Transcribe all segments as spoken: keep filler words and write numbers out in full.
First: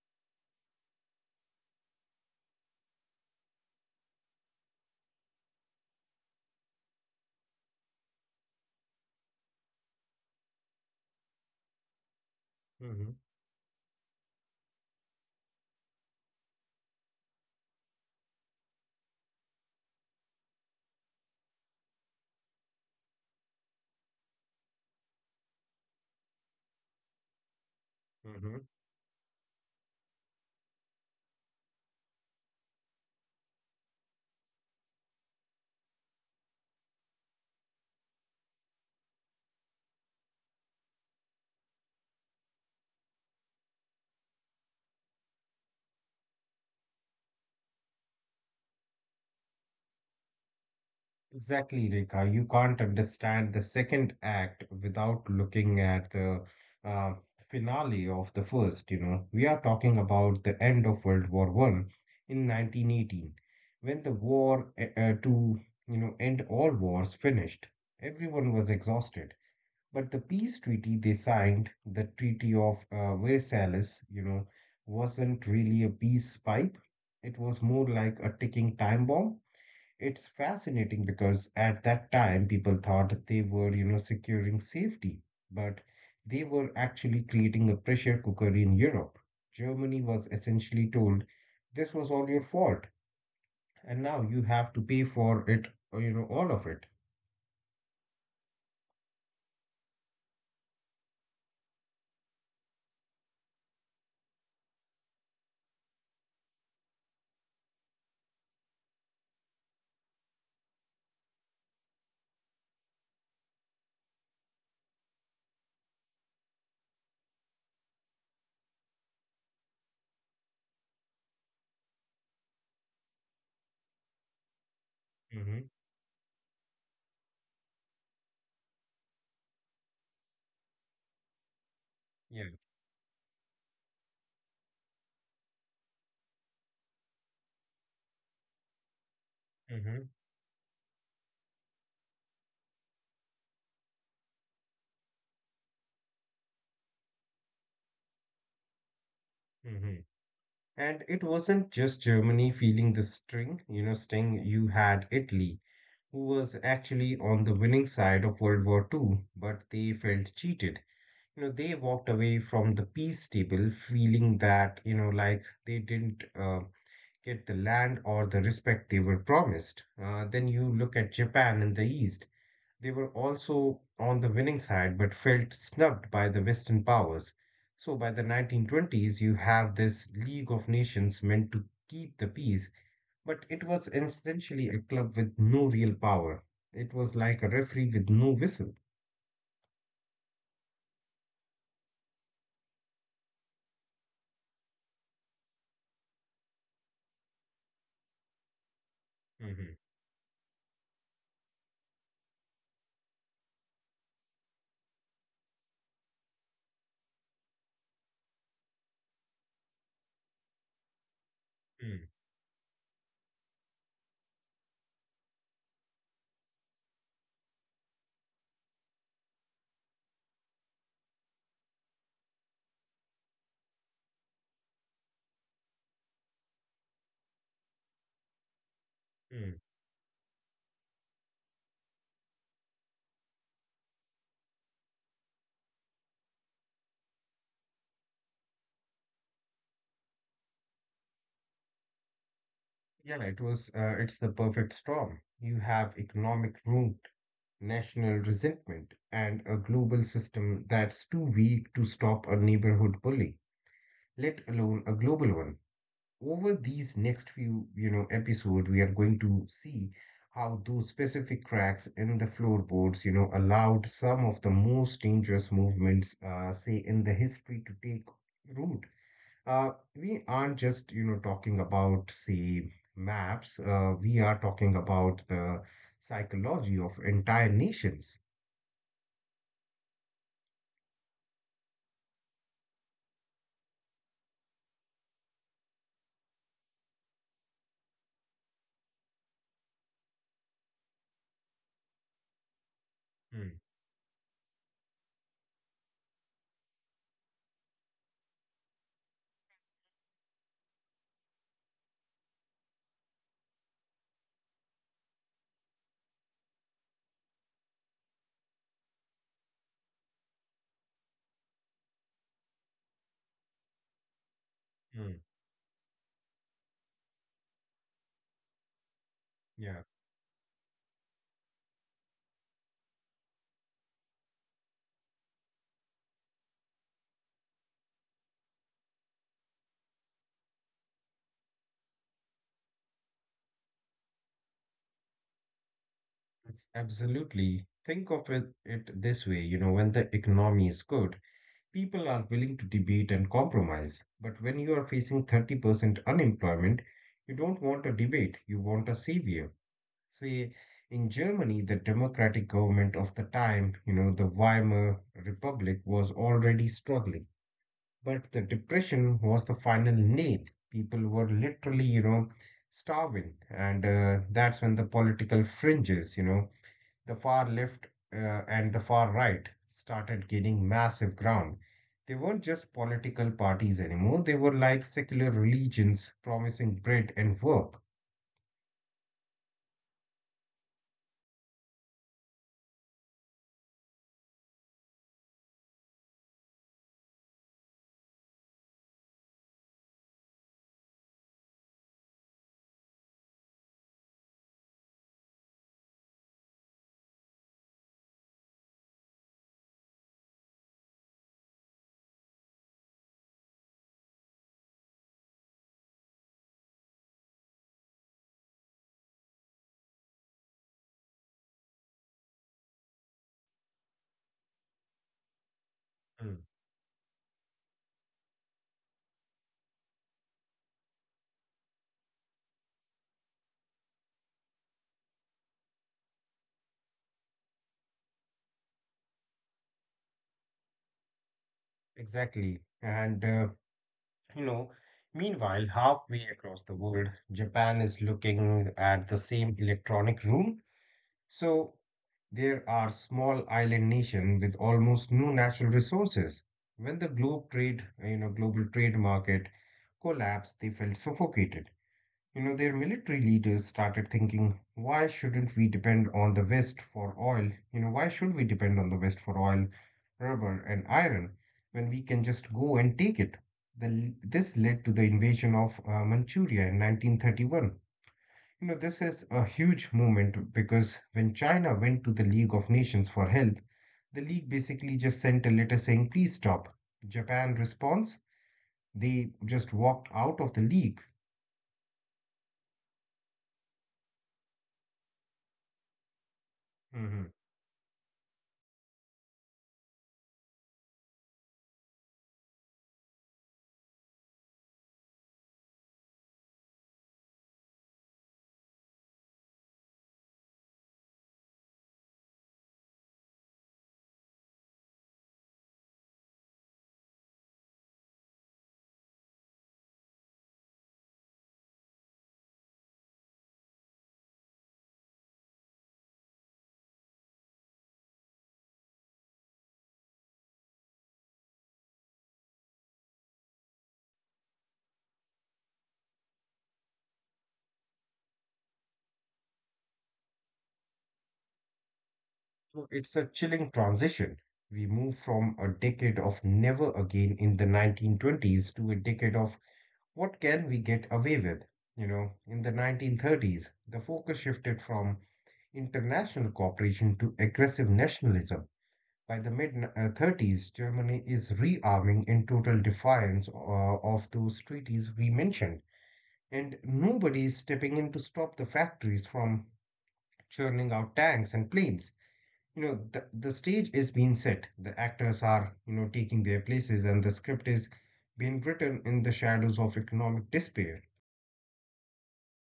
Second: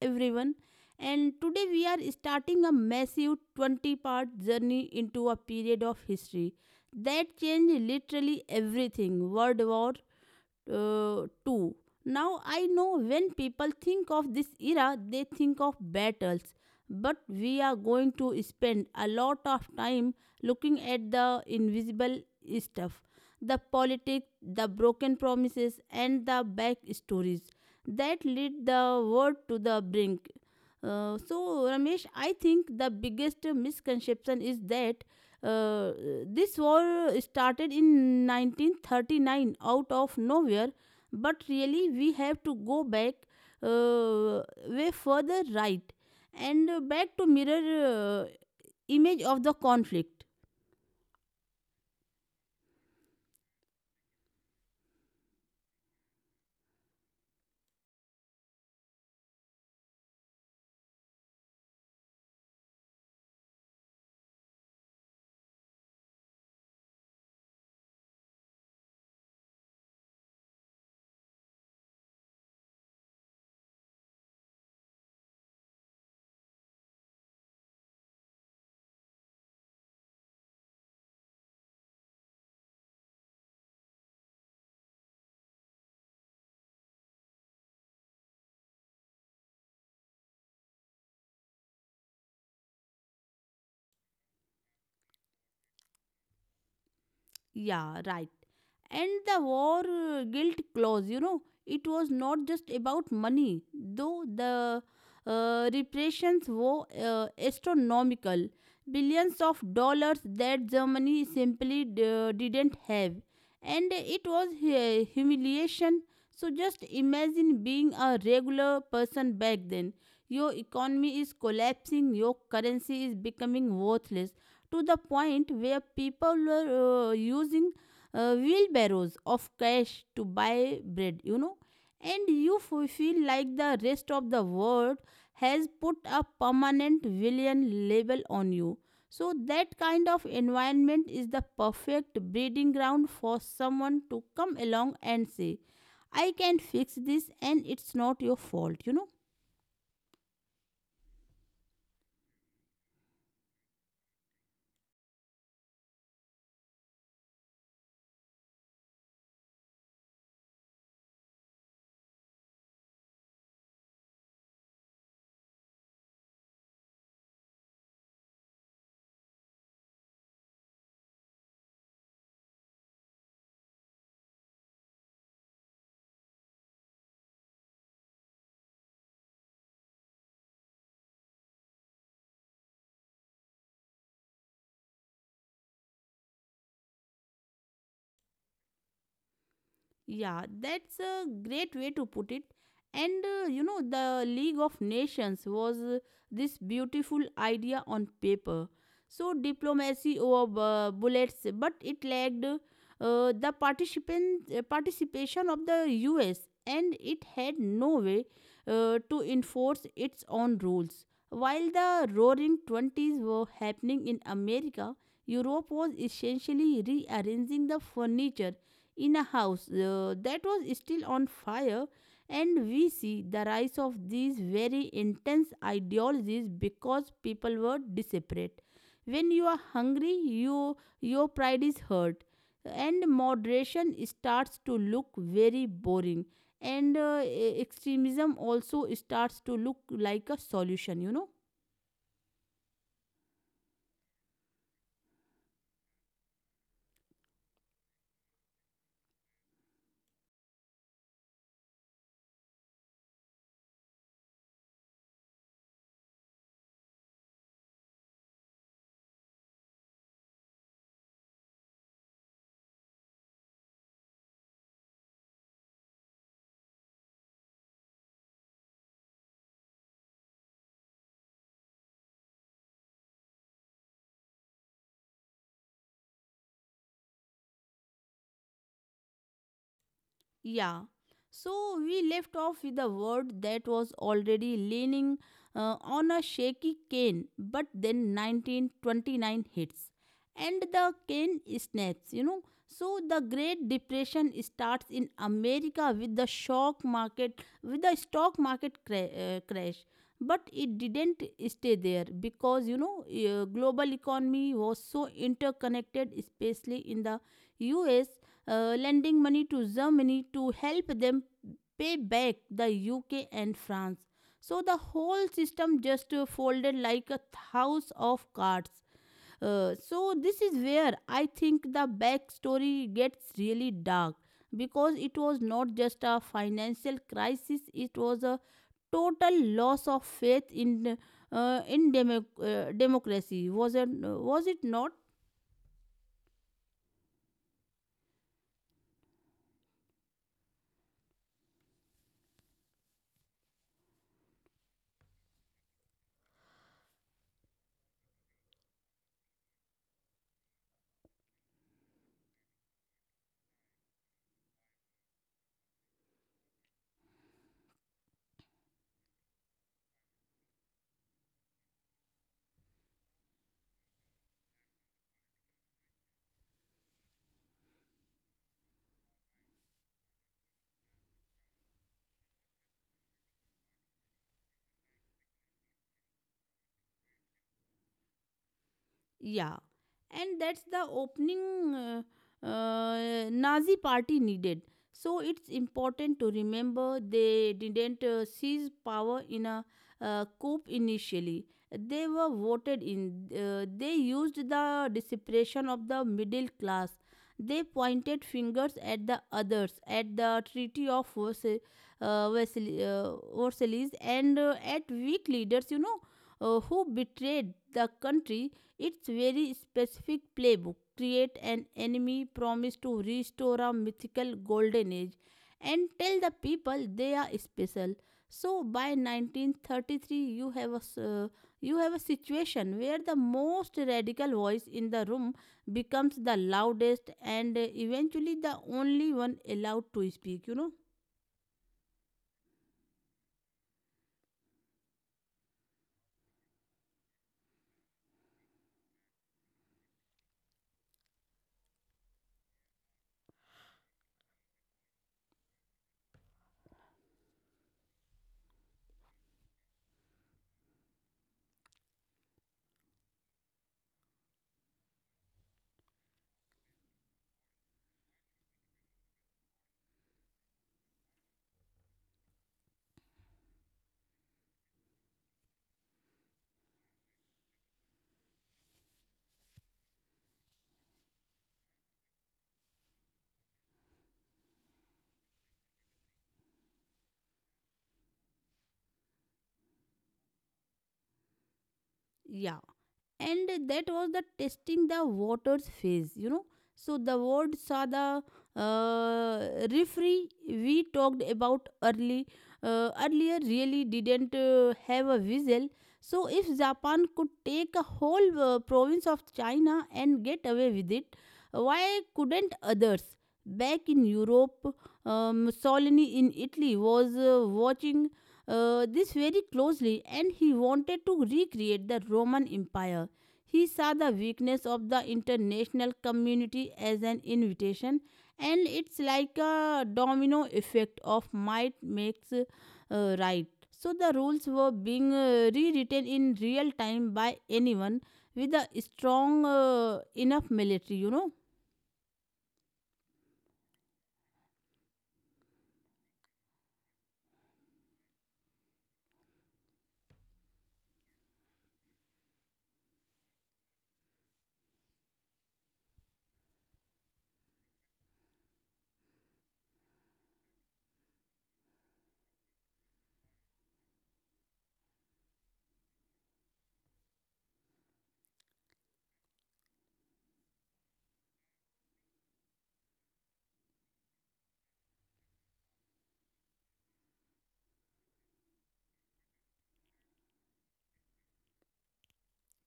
everyone. And today we are starting a massive twenty part journey into a period of history that changed literally everything World War uh, too. Now I know hmm when people think of this era, they think of battles. But we are going to spend a lot of time looking at the invisible stuff the politics, the broken promises, and the back stories that hmm lead the world to the brink. Uh, so, Ramesh, I think the biggest misconception is that uh, this war started in nineteen thirty-nine out of nowhere, but really we have to go back uh, way further right and uh, back to mirror uh, image of the conflict. Exactly, Rekha. You can't understand the second act without looking at the uh, finale of the first, you know. We are talking about the end of World War One in nineteen eighteen, when the war uh, uh, to, you know, end all wars finished. Everyone was exhausted. But the peace treaty they signed, the Treaty of uh, Versailles, you know, wasn't really a peace pipe. It was more like a ticking time bomb. It's fascinating because at that time people thought that they were, you know, securing safety, but they were actually creating a pressure cooker in Europe. Germany was essentially told this was all your fault, and now you have to pay for it, uh, you know, all of it. Yeah, right. And the war uh, guilt clause, you know, it was not just about money, though the uh, reparations were uh, astronomical, billions of dollars that Germany simply d- didn't have, and it was hu- humiliation. So just imagine being a regular person back then. Your economy is collapsing, your currency is becoming worthless to the point hmm where people were uh, using uh, wheelbarrows of cash to buy bread, you know and Yeah. you f- feel like the rest of the world has put a permanent villain label on you. So, that hmm kind of environment is the perfect breeding ground for someone to come along and say, I can fix this and it's not your fault, you know. hmm And it wasn't just Germany feeling the string, you know, sting. You had Italy, who was actually on the winning side of World War Two, but they felt cheated. You know, they walked away from the peace table feeling that, you know, like they didn't uh, get the land or the respect they were promised. Uh, then you look at Japan in the east. They were also on the winning side but felt snubbed by the western powers. So by the nineteen twenties you have this League of Nations meant to keep the peace, but it was essentially a club with no real power. It was like a referee with no whistle. Yeah, that's a great way to put it. And uh, you know, the League of Nations was uh, this beautiful idea on paper. So, diplomacy over uh, bullets, but it lacked uh, the participant, uh, participation of the U S and it had no way uh, to enforce its own rules. While hmm the roaring twenties were happening in America, Europe was essentially rearranging the furniture in a house uh, that was still on fire and we see the rise of these very intense ideologies because people were desperate when you are hungry you your pride is hurt and moderation starts to look very boring and uh, e- extremism also starts to look like a solution, you know. Yeah, it was. Uh, it's the perfect storm. You have economic ruin, national resentment, and a global system that's too weak to stop a neighborhood bully, let alone a global one. Over these next few, you know, episode, we are going to see how those specific cracks in the floorboards, you know, allowed some of the most dangerous movements, uh, say, in the history to take root. Uh, we aren't just, you know, talking about, say, maps. Uh, we are talking about the psychology of entire nations. Yeah. So we left off with a word that was already leaning uh, on a shaky cane, but then nineteen twenty-nine hits and the cane snaps, you know. So the Hmm, Great Depression starts in America with the shock market, with the stock market cra- uh, crash. But it didn't stay there because, you know, uh, global economy was so interconnected, especially in the U.S uh, lending money to Germany to help them pay back the U K and France. So the hmm, whole system just uh, folded like a house of cards. Uh, yeah, so this is where I think the backstory gets really dark because it was not just a financial crisis; it was a total loss of faith in uh, in demo- uh, democracy. Was it? Was it not? it's absolutely. Think of it, it this way, you know, when the economy is good, people are willing to debate and compromise. But when you are facing thirty percent unemployment, you don't want a debate, you want a savior. See, in Germany, the democratic government of the time, you know, the Weimar Republic was already struggling, but the depression was the final nail. People were literally, you know, starving, and uh, that's when the political fringes, you know, the far left uh, and the far right started gaining massive ground. They weren't just political parties anymore. They were like secular religions promising bread and work. Yeah, and that's the opening uh, uh, Nazi party needed. So it's important to remember they didn't uh, seize power in a uh, coup initially. They were voted in. Uh, they used the desperation of the middle class. They pointed fingers at the others, at the Treaty of Versa- uh, Versailles uh, Versailles and uh, at weak leaders, you know, uh, who betrayed the country. It's very specific playbook. Create an enemy, promise to restore a mythical golden age, and tell the Mm. people they are special. So by nineteen thirty-three, you have a s- uh, you have a situation where the most radical voice in the room becomes the loudest and uh, eventually the only one allowed to speak, you know. Exactly. And uh, You know, meanwhile, halfway across the world, Japan is looking at the same electronic room. So there are small island nation with almost no natural resources. When the globe trade, you know, global trade market collapsed, they felt suffocated. You know, their military leaders started thinking, why shouldn't we depend on the West for oil? You know, why should we depend on the West for oil, rubber, and iron when we can just go and take it? The, this led to the invasion of uh, Manchuria in nineteen thirty-one. You know, this is a huge moment because when China went to the League of Nations for help, the League basically just sent a letter saying, please stop. Japan response, they just walked out of the League. Yeah. And that was the testing the waters phase, you know, so the Mhm. word saw the uh, referee we talked about early uh, earlier really didn't uh, have a whistle. So if Japan could take a whole uh, province of China and get away with it, why couldn't others? Back in Europe, uh, Mussolini in Italy was uh, watching uh, this very closely and he wanted to recreate the Roman Empire. He saw the weakness of the international community as an invitation, and it's like a domino effect of might makes uh, right. So the rules were being uh, rewritten in real time by anyone with a strong uh, enough military, you know. So it's a chilling transition. We move from a decade of never again in the nineteen twenties to a decade of what can we get away with? You know, in the nineteen thirties, the focus shifted from international cooperation to aggressive nationalism. By the mid uh, thirties, Germany is rearming in total defiance uh, of those treaties we mentioned, and nobody is stepping in to stop the factories from churning out tanks and planes. You know, the, the stage is being set, the actors are, you know, taking their places, and the script is being written in the shadows of economic despair.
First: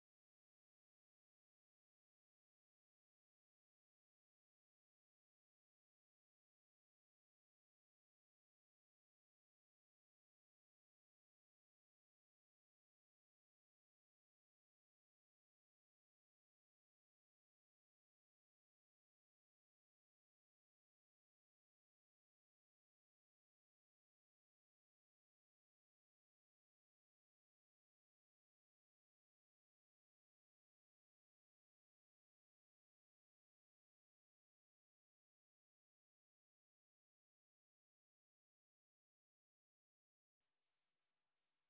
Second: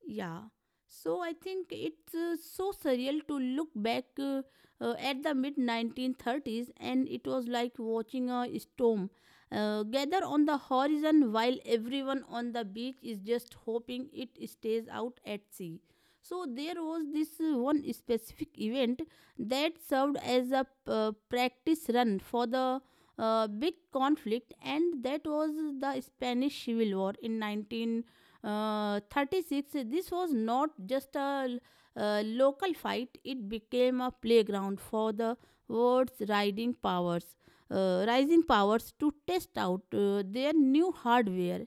Yeah. So I think it's uh, so surreal to look back uh, uh, at the mid nineteen thirties and it was like watching a storm uh, gather on the horizon while everyone on the beach is just hoping it stays out at sea. So there was this uh, one specific event that served as a uh, practice run for the uh, big conflict and that was the Spanish Civil War in nineteen uh, thirty-six. This was not just a uh, local fight, it became a playground for the world's riding powers uh, rising powers to test out uh, their new hardware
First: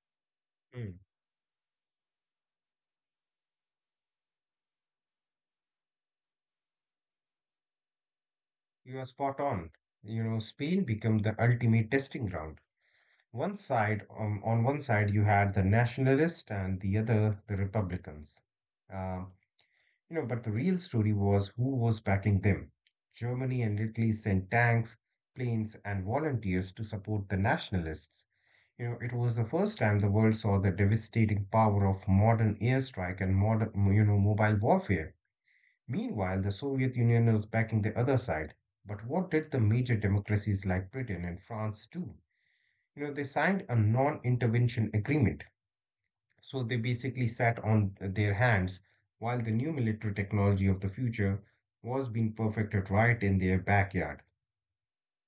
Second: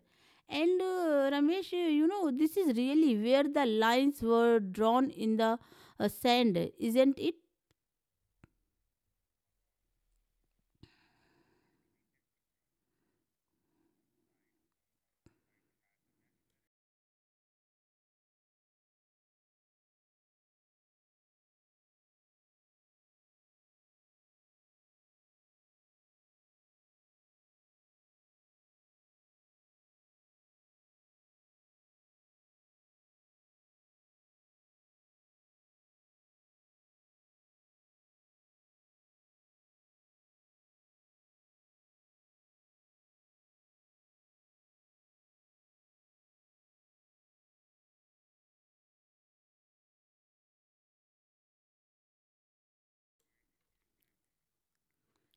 and Mm. uh, Ramesh, uh, you know, this is really where the lines were drawn in the uh, sand, isn't it? You are spot on. You know, Spain became the ultimate testing ground. One side um, On one side you had the nationalists and the other the republicans. um, you know, but the real story was who was backing them. Germany and Italy sent tanks, planes, and volunteers to support the nationalists. You know, it was the first time the world saw the devastating power of modern airstrike and modern, you know, mobile warfare. Meanwhile, the Soviet Union was backing the other side. But what did the major democracies like Britain and France do? You know, they signed a non-intervention agreement. So they basically sat on their hands while the new military technology of the future was being perfected right in their backyard.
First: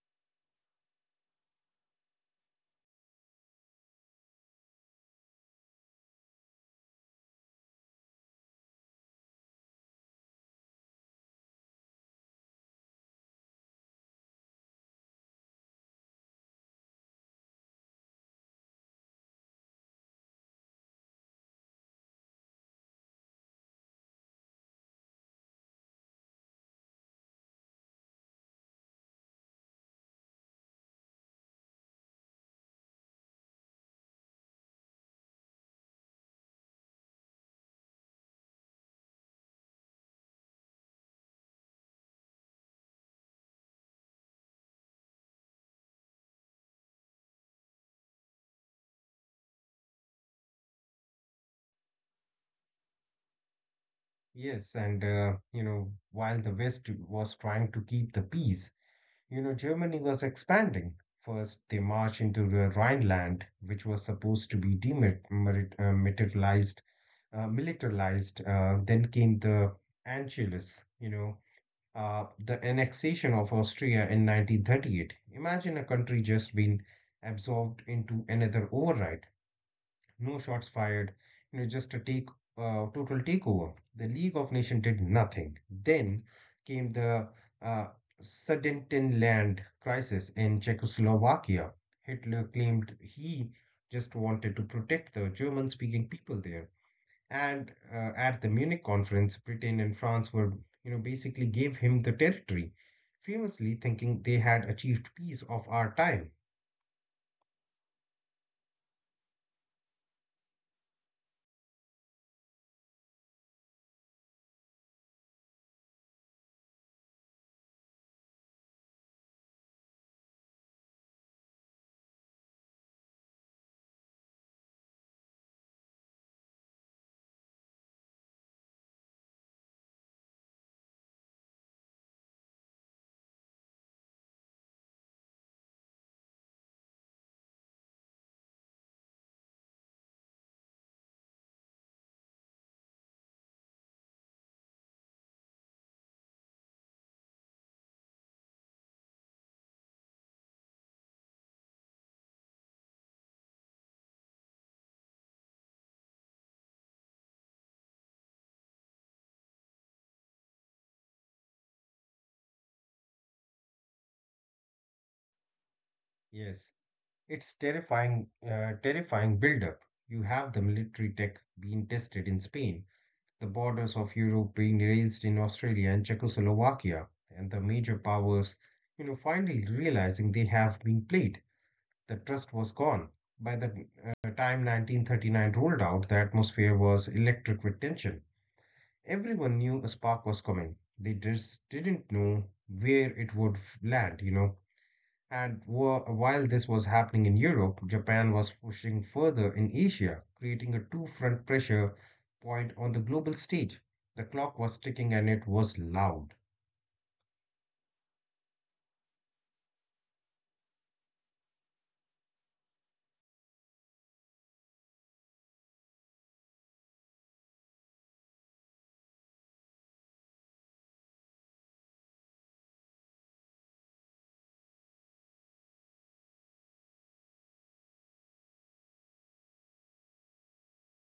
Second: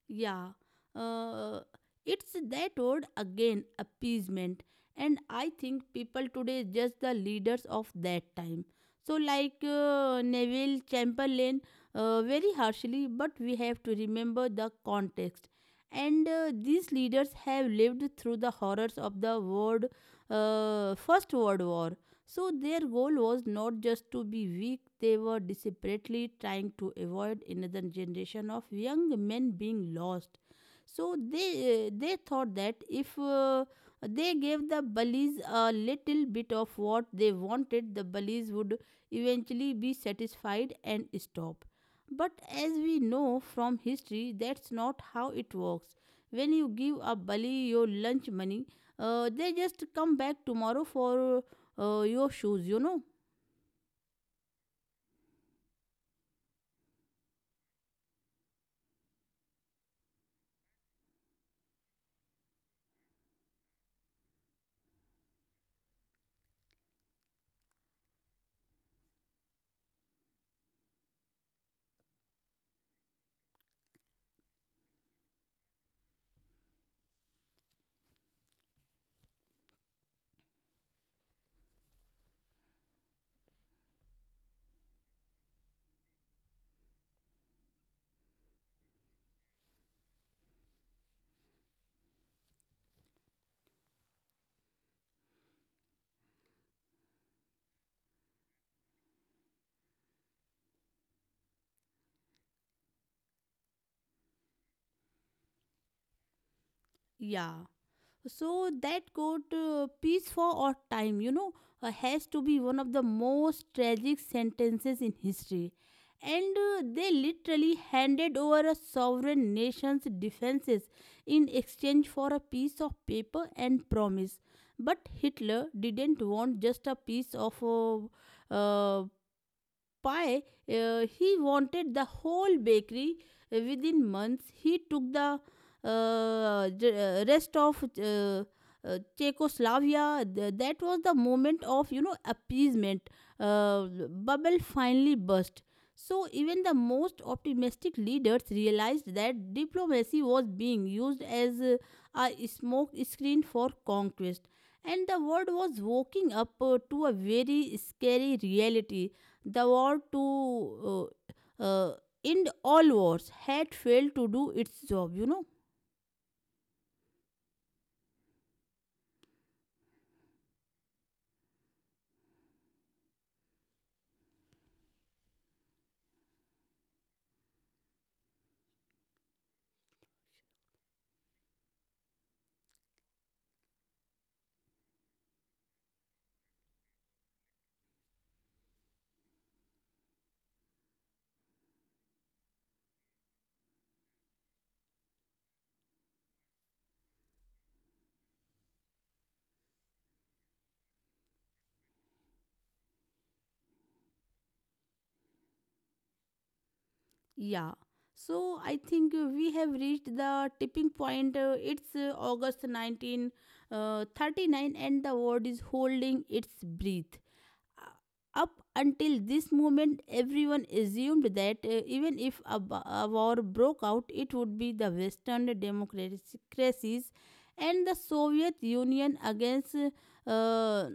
Yeah, uh, it's that word again, appeasement. And I think people today judge the leaders of that time. So, like uh, Neville Chamberlain, uh, very harshly, but we have to remember the context. And uh, these leaders have lived through the horrors of the world, uh, First World War, so their goal was not just to be weak, they were desperately trying to avoid another generation of young men being lost. So they they thought that if uh, they gave the bullies a little bit of what they wanted, the bullies would eventually be satisfied and stop. But as we know from history, that's not how it works. When you give a bully your lunch money, uh, they just come back tomorrow for uh, your shoes, you know. Yes, and uh, you know, while the West was trying to keep the peace, you know, Germany was expanding. First, they marched into the Rhineland, which was supposed to be demilitarized, uh, militarized. Uh, then came the Anschluss, you know, uh, the annexation of Austria in nineteen thirty-eight. Imagine a country just being absorbed into another override, no shots fired, you know, just a take, uh, total takeover. The League of Nations did nothing. Then came the uh, Sudetenland crisis in Czechoslovakia. Hitler claimed he just wanted to protect the German-speaking people there. And uh, at the Munich conference, Britain and France were, you know, basically gave him the territory, famously thinking they had achieved peace of our time. Yeah. So that quote, uh, peace for all time, you know, uh, has to be one of the most tragic sentences in history. And uh, they literally handed over a sovereign nation's defenses in exchange for a piece of paper and promise. But Hitler didn't want just a piece of uh, uh, pie, uh, he wanted the whole bakery. Uh, Within months, he took the uh, j- uh, rest of uh, uh, Czechoslovakia. Th- that was the moment of, you know, appeasement. Uh, bubble finally burst. So even the most optimistic leaders realized that diplomacy was being used as uh, a smoke screen for conquest and the world was waking up uh, to a very scary reality. The war to uh, uh, end all wars had failed to do its job, you know. Yes, it's terrifying, uh, terrifying build-up. You have the military tech being tested in Spain, the borders of Europe being raised in Australia and Czechoslovakia, and the major powers, you know, finally realizing they have been played. The trust was gone. By the uh, time nineteen thirty-nine rolled out, the atmosphere was electric with tension. Everyone knew a spark was coming. They just didn't know where it would land, you know. And wha- while this was happening in Europe, Japan was pushing further in Asia, creating a two-front pressure point on the global stage. The clock was ticking and it was loud. Yeah. So I think uh, we have reached the tipping point. Uh, it's uh, August nineteen thirty-nine and the world is holding its breath. Uh, Up until this moment, everyone assumed that uh, even if a, b- a war broke out, it would be the Western democracies and the Soviet Union against uh,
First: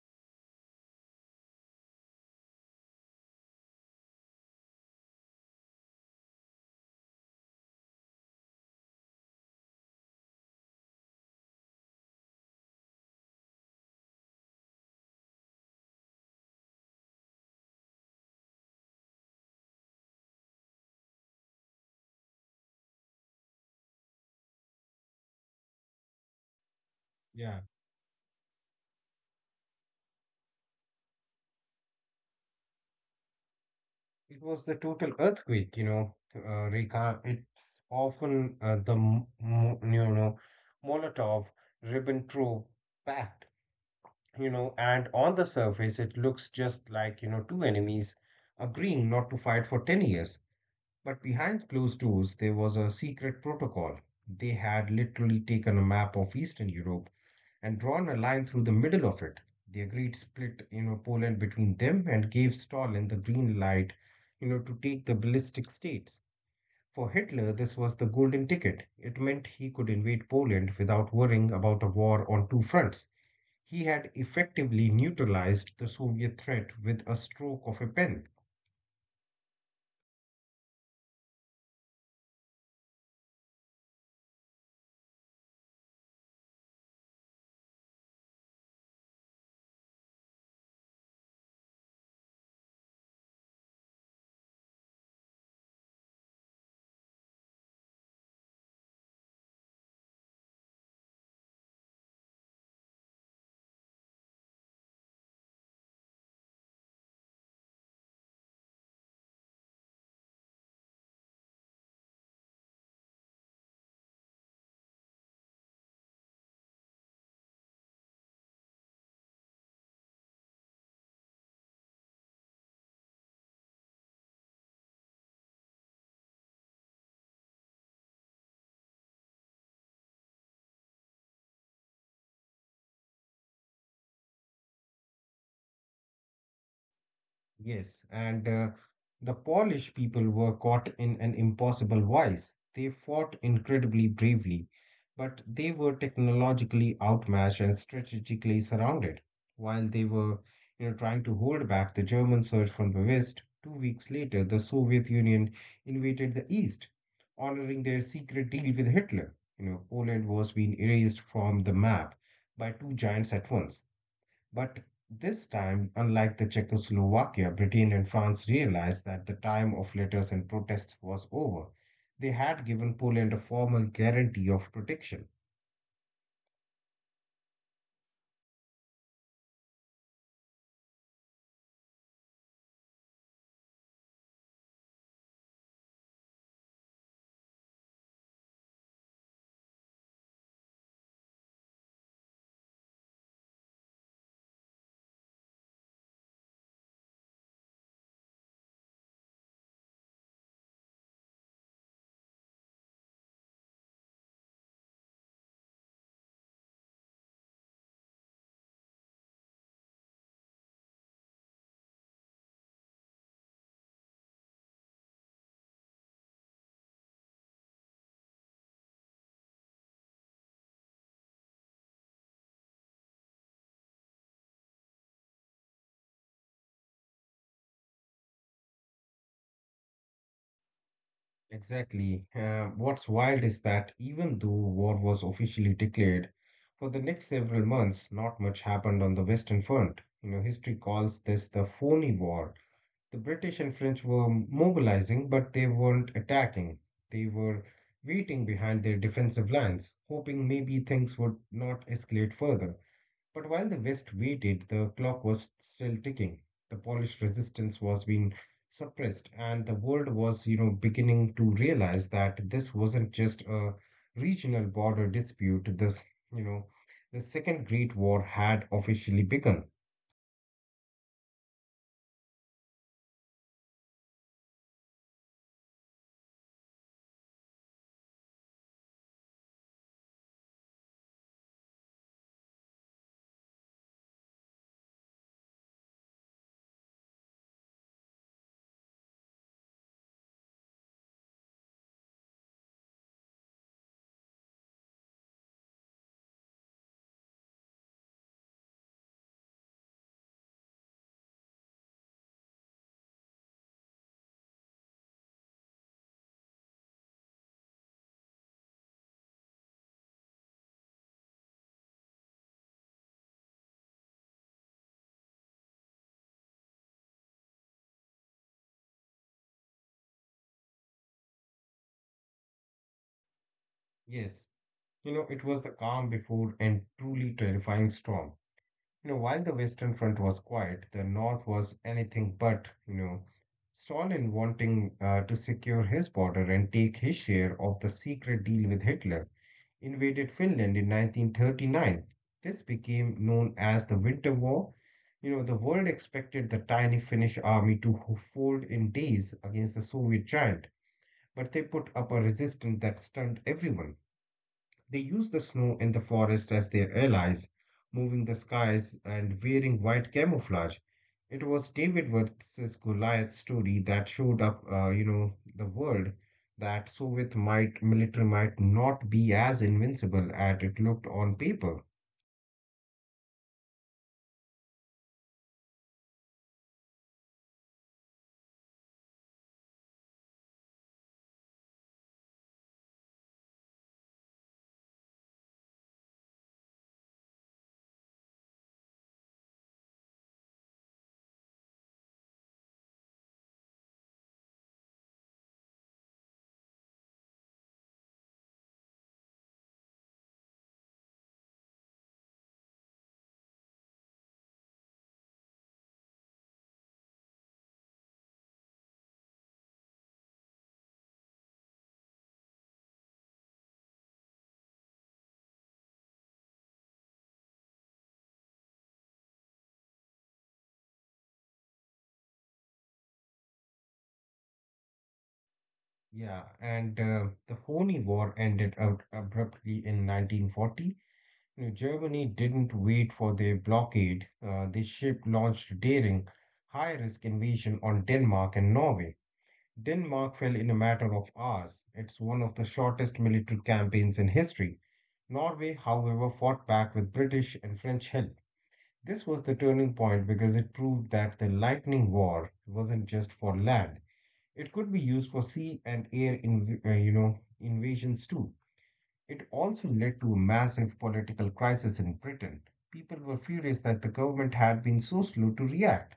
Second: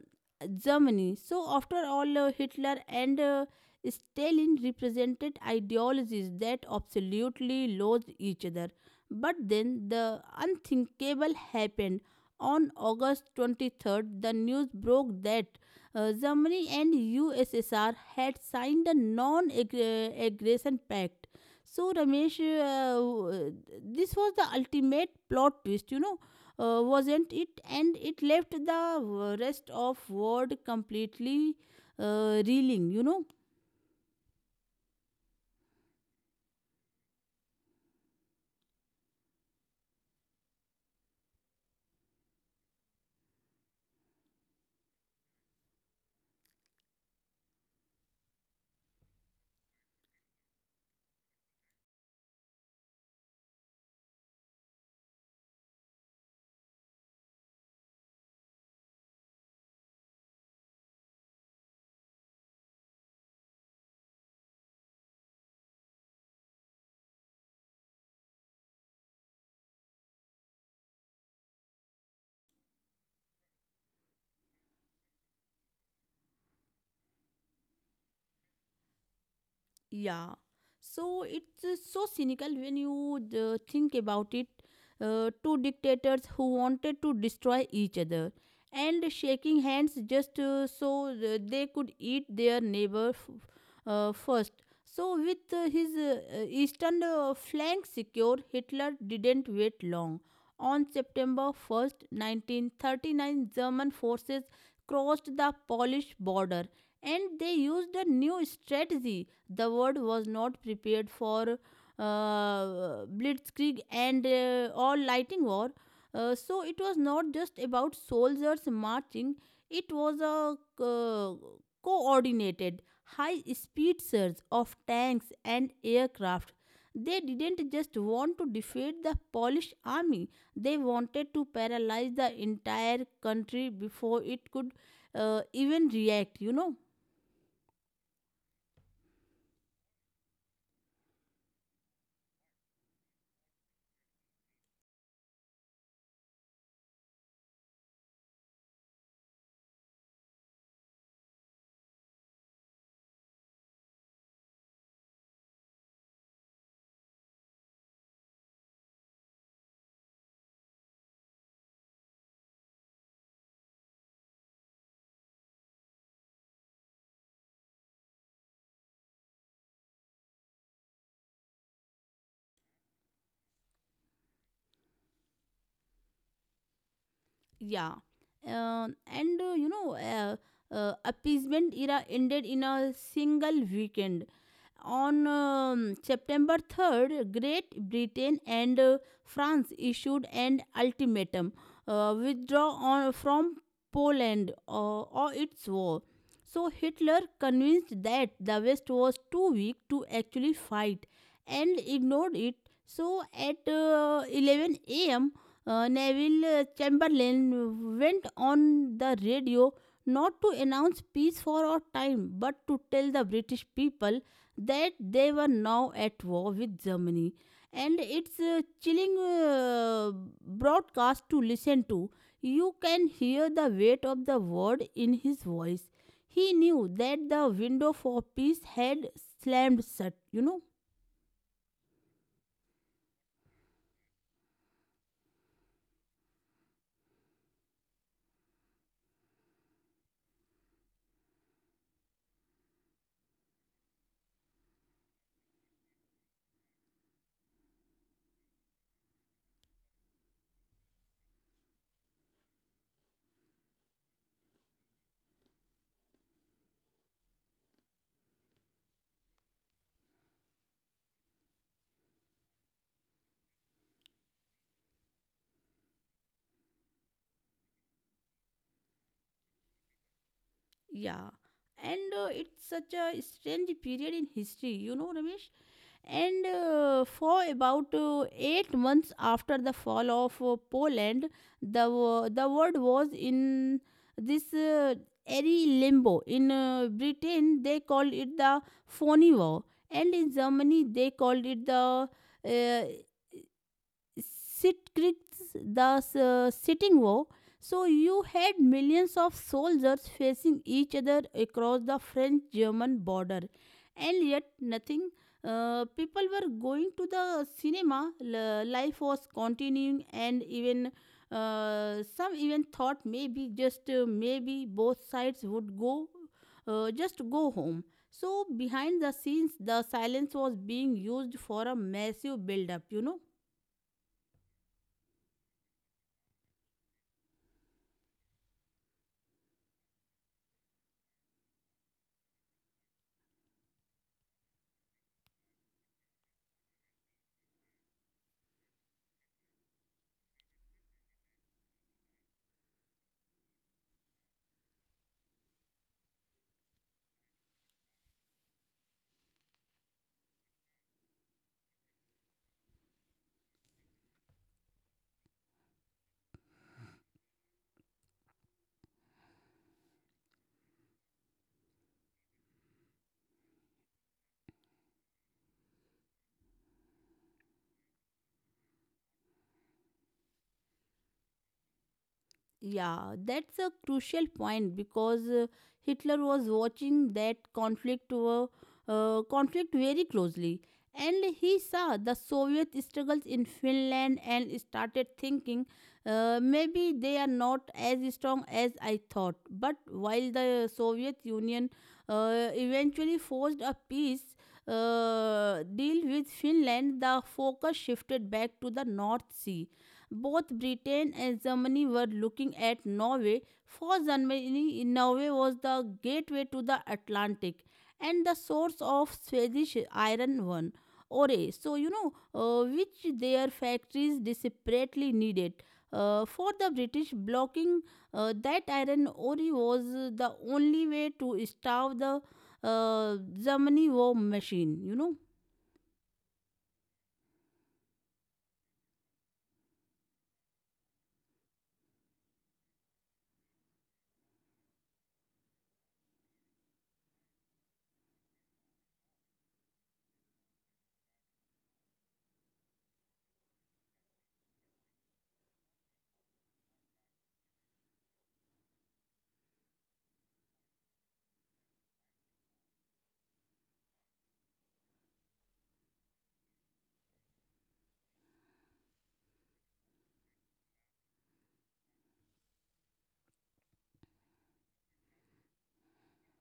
Germany. So, after all, uh, Hitler and uh, Stalin represented ideologies that absolutely loathed each other. But then the unthinkable happened. On August twenty-third, the news broke that uh, Germany and U S S R had signed a non-aggression pact. So Ramesh, uh, this was the ultimate plot twist, you know, uh, wasn't it? Yeah. And it left the rest of world completely uh, reeling, you know. It was the total earthquake, you know, uh, Rika. It's often uh, the, m- m- you know, Molotov Ribbentrop pact, you know, and on the surface, it looks just like, you know, two enemies agreeing not to fight for ten years. But behind closed doors, there was a secret protocol. They had literally taken a map of Eastern Europe and drawn a line through the middle of it. They agreed split, you know, Poland between them and gave Stalin the green light, you know, to take the ballistic states. For Hitler, this was the golden ticket. It meant he could invade Poland without worrying about a war on two fronts. He had effectively neutralized the Soviet threat with a stroke of a pen. Yeah. So it's uh, so cynical when you uh, think about it. Uh, two dictators who wanted to destroy each other and shaking hands just uh, so th- they could eat their neighbor f- uh, first. So, with uh, his uh, uh, eastern uh, flank secured, Hitler didn't wait long. On September first, nineteen thirty-nine, German forces crossed the Polish border and they used a new strategy the world was not prepared for uh, blitzkrieg, and uh, or lighting war. Uh, so it was not just about soldiers marching, it was a uh, coordinated high speed surge of tanks and aircraft. They didn't just want to defeat the Polish army, they wanted to paralyze the entire country before it could uh, even react, you know. Yes, and uh, the Polish people were caught in an impossible vice. They fought incredibly bravely, but they were technologically outmatched and strategically surrounded. While they were, you know, trying to hold back the German surge from the west, two weeks later, the Soviet Union invaded the east, honoring their secret deal with Hitler. You know, Poland was being erased from the map by two giants at once. But this time, unlike the Czechoslovakia, Britain and France realized that the time of letters and protests was over. They had given Poland a formal guarantee of protection. Yeah. Uh, and uh, you know, uh, uh, appeasement era ended in a single weekend. On um, September third, Great Britain and uh, France issued an ultimatum uh, withdraw on, from Poland uh, or its war. So Hitler convinced that the West was too weak to actually fight and ignored it. So at uh, eleven a m, uh, Neville uh, Chamberlain went on the radio not to announce peace for a time but to tell the British people that they were now at war with Germany. And it's a chilling uh, broadcast to listen to. You can hear the weight of the word in his voice. He knew that the window for peace had slammed shut, you know? Exactly. Uh, what's wild is that even though war was officially declared, for the next several months, not much happened on the Western Front. You know, history calls this the phony war. The British and French were mobilizing, but they weren't attacking. They were waiting behind their defensive lines, hoping maybe things would not escalate further. But while the West waited, the clock was still ticking. The Polish resistance was being suppressed, and the world was, you know, beginning to realize that this wasn't just a regional border dispute. This, you know, the Second Great War had officially begun. Yeah. And uh, it's such a strange period in history, you know, Ramesh? And uh, for about uh, eight months after the fall of uh, Poland, the, wo- the world was in this uh, airy limbo. In uh, Britain, they called it the phony war, and in Germany, they called it the uh, Sit creeks, the s- sitting war. So you had millions of soldiers facing each other across the French German border. And yet, nothing. Uh, people were going to the cinema, l- life was continuing, and even uh, some even thought maybe just uh, maybe both sides would go uh, just go home. So behind the scenes, the silence was being used for a massive build-up. You know. Yes, you know, it was the calm before and truly terrifying storm. You know, while the Western Front was quiet, the North was anything but, you know, Stalin wanting uh, to secure his border and take his share of the secret deal with Hitler invaded Finland in nineteen thirty-nine. This became known as the Winter War. You know, the world expected the tiny Finnish army to ho- fold in days against the Soviet giant, but they put up a resistance that stunned everyone. They use the snow and the forest as their allies, moving the skies and wearing white camouflage. It was David versus Goliath story that showed up, uh, you know, the world that Soviet might military might not be as invincible as it looked on paper. Yeah, that's a crucial point because uh, Hitler was watching that conflict uh, uh, conflict very closely, and he saw the Soviet struggles in Finland and started thinking, uh, maybe they are not as strong as I thought. But while the Soviet Union uh, eventually forced a peace uh, deal with Finland, the focus shifted back to the North Sea. Both Britain and Germany were looking at Norway. For Germany, Norway was the gateway to the Atlantic and the source of Swedish iron one ore. So you know, uh, which their factories desperately needed. Uh, for the British, blocking uh, that iron ore was the only way to starve the uh, Germany war machine. You know. Yeah, and uh, the phony War ended out abruptly in nineteen forty. You know, Germany didn't wait for their blockade. Uh, they ship launched daring, high-risk invasion on Denmark and Norway. Denmark fell in a matter of hours. It's one of the shortest military campaigns in history. Norway, however, fought back with British and French help. This was the turning point because it proved that the lightning war wasn't just for land. It could be used for sea and air inv- uh, you know, invasions too. It also led to a massive political crisis in Britain. People were furious that the government had been so slow to react.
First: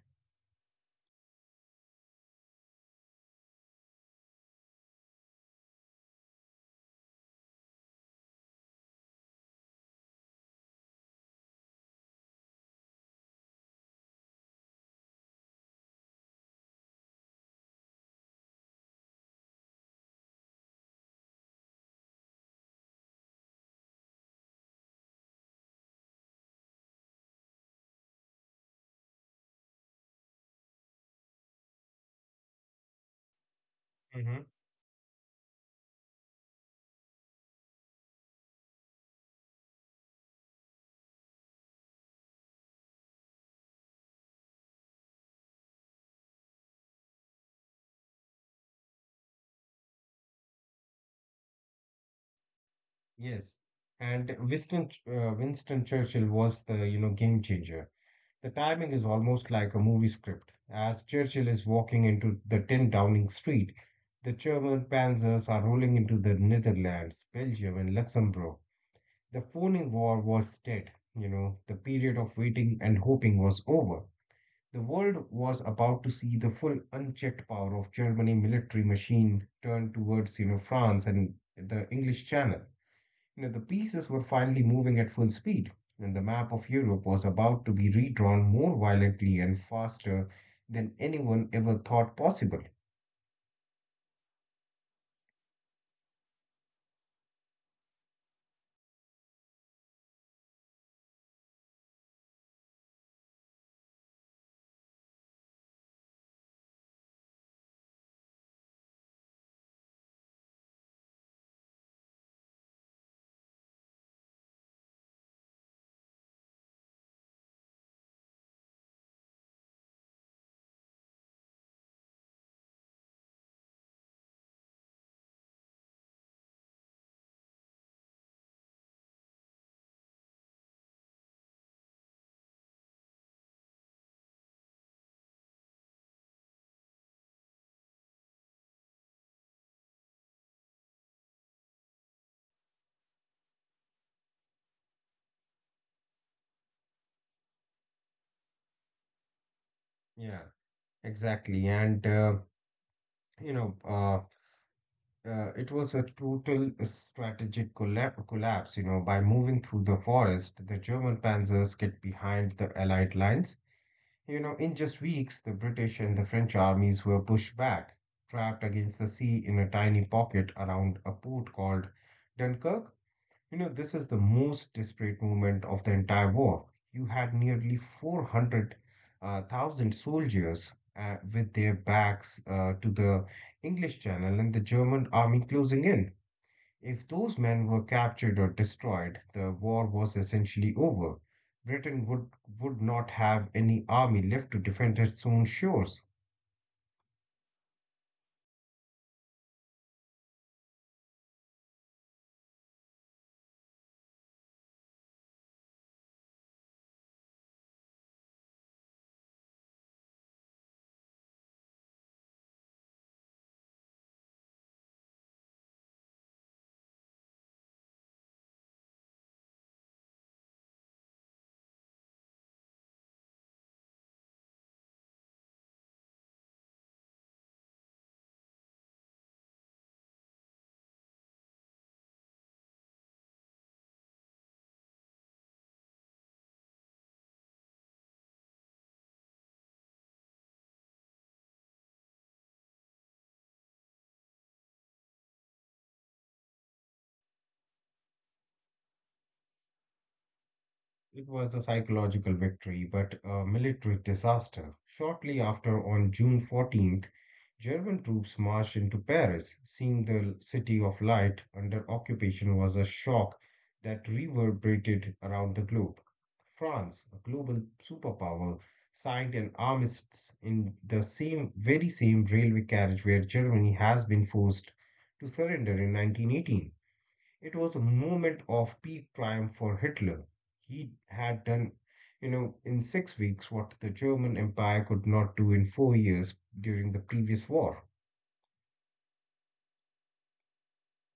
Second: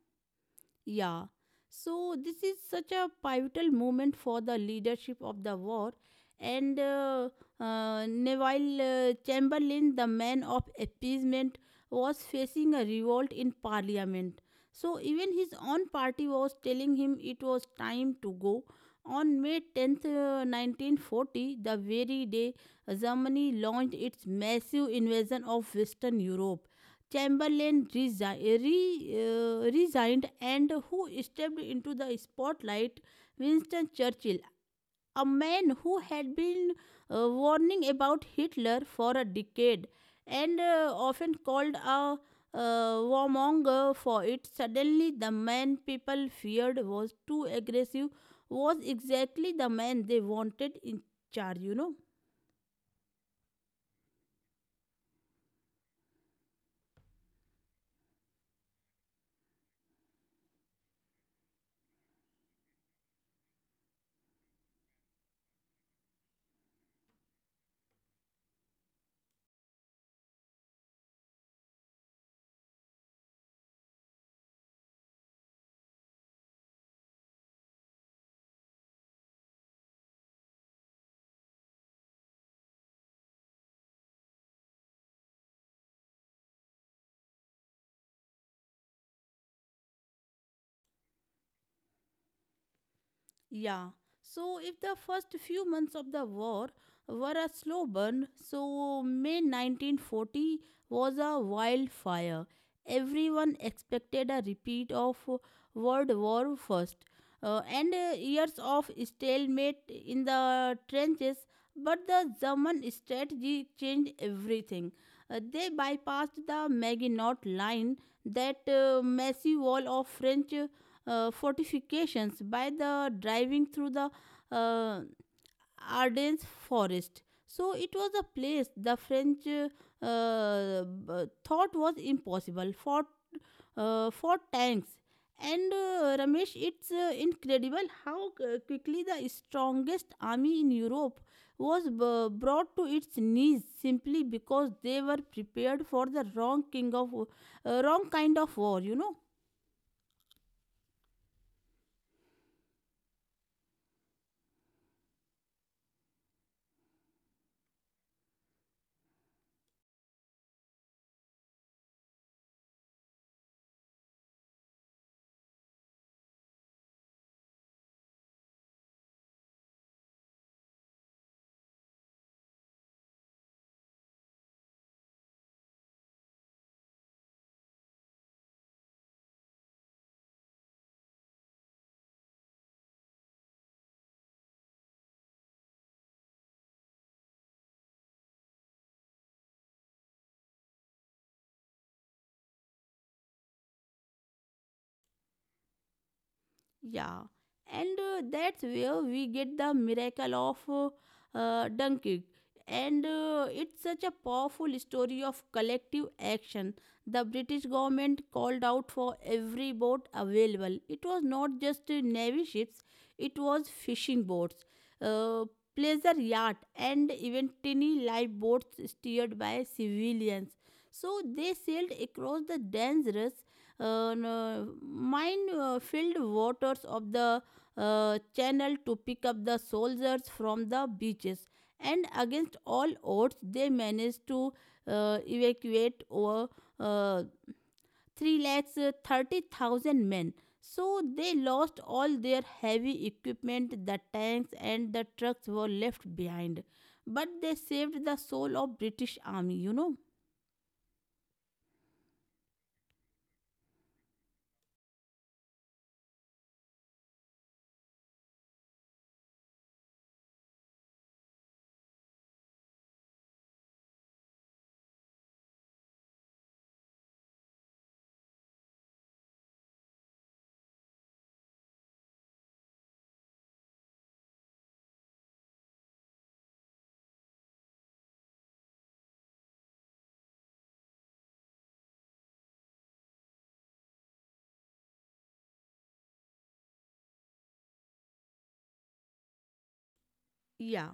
Yeah. So this is such a pivotal moment for the leadership of the war. And uh, uh, Neville uh, Chamberlain, the man of appeasement, was facing a revolt in parliament. So even his own party was telling him it was time to go. On May tenth, uh, nineteen forty, the very day Germany launched its massive invasion of Western Europe. Chamberlain resi- re, uh, resigned and who stepped into the spotlight? Winston Churchill, a man who had been uh, warning about Hitler for a decade and uh, often called a uh, warmonger for it. Suddenly the man people feared was too aggressive was exactly the man they wanted in charge, you know. Yes, and Winston uh, Winston Churchill was the you know game changer. The timing is almost like a movie script. As Churchill is walking into the ten Downing Street, the German panzers are rolling into the Netherlands, Belgium, and Luxembourg. The phoning war was dead. You know, the period of waiting and hoping was over. The world was about to see the full unchecked power of Germany military machine turned towards you know France and the English Channel. You know, the pieces were finally moving at full speed, and the map of Europe was about to be redrawn more violently and faster than anyone ever thought possible. Yeah. So if the first few months of the war were a slow burn, so May nineteen forty was a wildfire. Everyone expected a repeat of World War First uh, and uh, years of stalemate in the trenches. But the German strategy changed everything. Uh, they bypassed the Maginot Line, that uh, massive wall of French uh, fortifications by the driving through the uh, Ardennes forest. So it was a place the French uh, uh, thought was impossible for uh, for tanks. And uh, Ramesh, it's uh, incredible how uh, quickly the strongest army in Europe was b- brought to its knees simply because they were prepared for the wrong king of uh, wrong kind of war. You know. Yeah, exactly. And, uh, you know, uh, uh, it was a total strategic collap collapse. You know, by moving through the forest, the German panzers get behind the Allied lines. You know, in just weeks, the British and the French armies were pushed back, trapped against the sea in a tiny pocket around a port called Dunkirk. You know, this is the most desperate movement of the entire war. You had nearly four hundred thousand soldiers uh, with their backs uh, to the English Channel and the German army closing in. If those men were captured or destroyed, the war was essentially over. Britain would, would not have any army left to defend its own shores. Yeah, and uh, that's where we get the miracle of uh, uh, Dunkirk. And uh, it's such a powerful story of collective action. The British government called out for every boat available. It was not just uh, navy ships, it was fishing boats, uh, pleasure yacht, and even tiny lifeboats steered by civilians. So they sailed across the dangerous uh, no- mine uh, filled waters of the uh, channel to pick up the soldiers from the beaches. And against all odds, they managed to uh, evacuate over uh, three lakhs thirty thousand men. So they lost all their heavy equipment, the tanks and the trucks were left behind. But they saved the soul of British army, you know. It was a psychological victory, but a military disaster. Shortly after, on June fourteenth, German troops marched into Paris. Seeing the City of Light under occupation was a shock that reverberated around the globe. France, a global superpower, signed an armistice in the same very same railway carriage where Germany has been forced to surrender in nineteen eighteen. It was a moment of peak climb for Hitler. He had done, you know, in six weeks what the German Empire could not do in four years during the previous war. Yeah.